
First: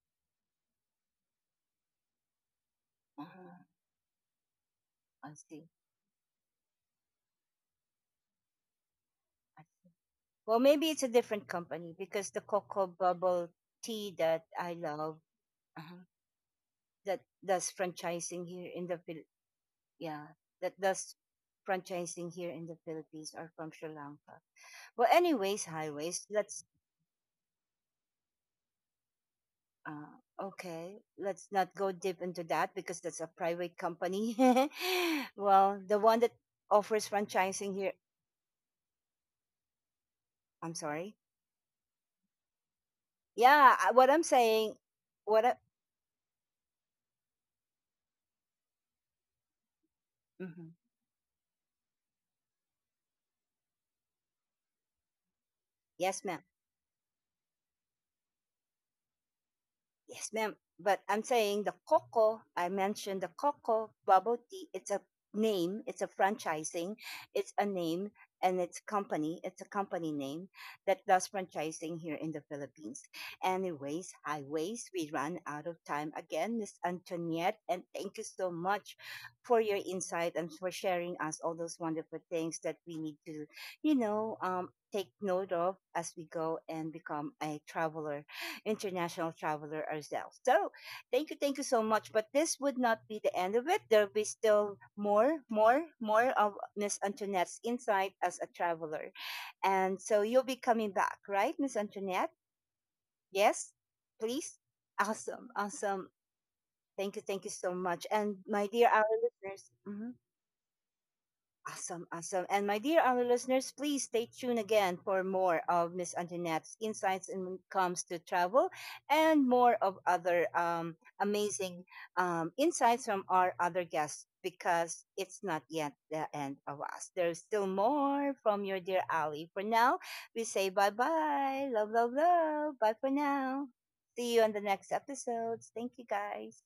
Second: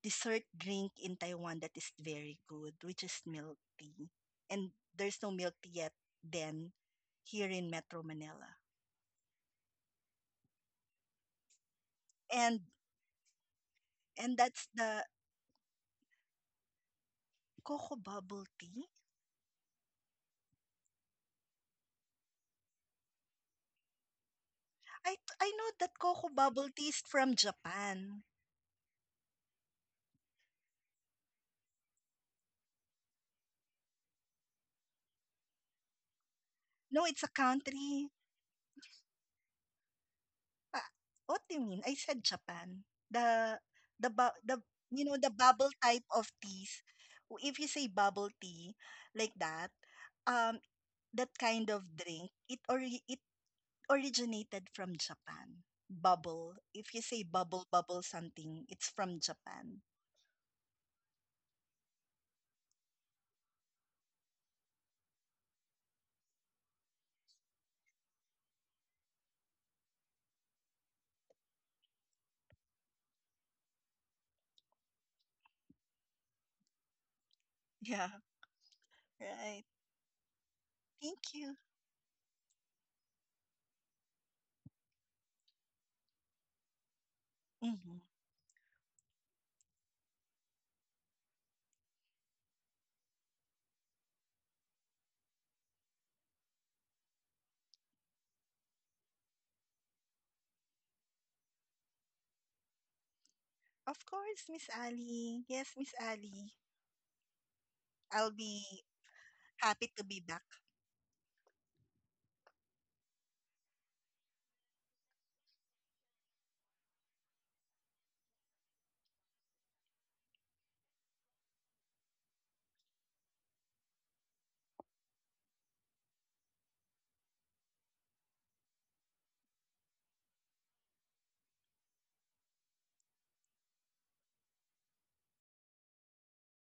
dessert drink in Taiwan that is very good, which is milk tea. And there's no I milk see. tea yet then here in Metro Manila. I see. Well, maybe it's a different company because the And Cocoa Bubble Tea and that that's I the love, uh-huh, that does cocoa franchising bubble here in tea. the yeah, that does franchising here in the Philippines are from Sri Lanka. Well, I I anyways, know that highways. cocoa Let's bubble tea is from Japan. Okay. Let's not go deep into that because that's a private company. well, the one that offers No, it's a franchising here. country. I'm Ah, sorry. what do you mean? I said Japan. The Yeah, what the I'm bu- the saying. you know the What? I, bubble type of teas. If you say bubble tea like that, um, Mhm. that kind of drink, it originated from Japan. Yes, ma'am. Bubble. If you say bubble something, it's from Japan. Yes, ma'am. But I'm saying the Coco, I mentioned the Coco bubble tea. It's a name, it's a franchising, it's a name, and it's company, it's a company name that does franchising here in the Philippines. Anyways, highways, we run out of time again, Miss Antoniette, and Yeah, thank you so much for right. your insight and for sharing Thank us all you. those wonderful things that we need to, you know, take note of as we go and become a Hmm. traveler international traveler ourselves. So thank you so much. But this would not be the end of it. There'll be still more, more, more of Miss Antoinette's insight as a traveler. And so you'll be coming back, right, Miss Antoinette? Yes, Of course, please. Miss Ali. Awesome, Yes, Miss awesome. Ali. Thank you so much. I'll And my be dear our listeners, happy to mhm. be back Awesome, awesome. And my dear other listeners, please stay tuned again for more of Miss Antoinette's insights when it comes to travel and more of other amazing insights from our other guests because it's not yet the end of us. There's still more from your dear Ali. For now, we say bye bye. Love, love, love. Bye for now. See you on the next episodes. Thank you guys.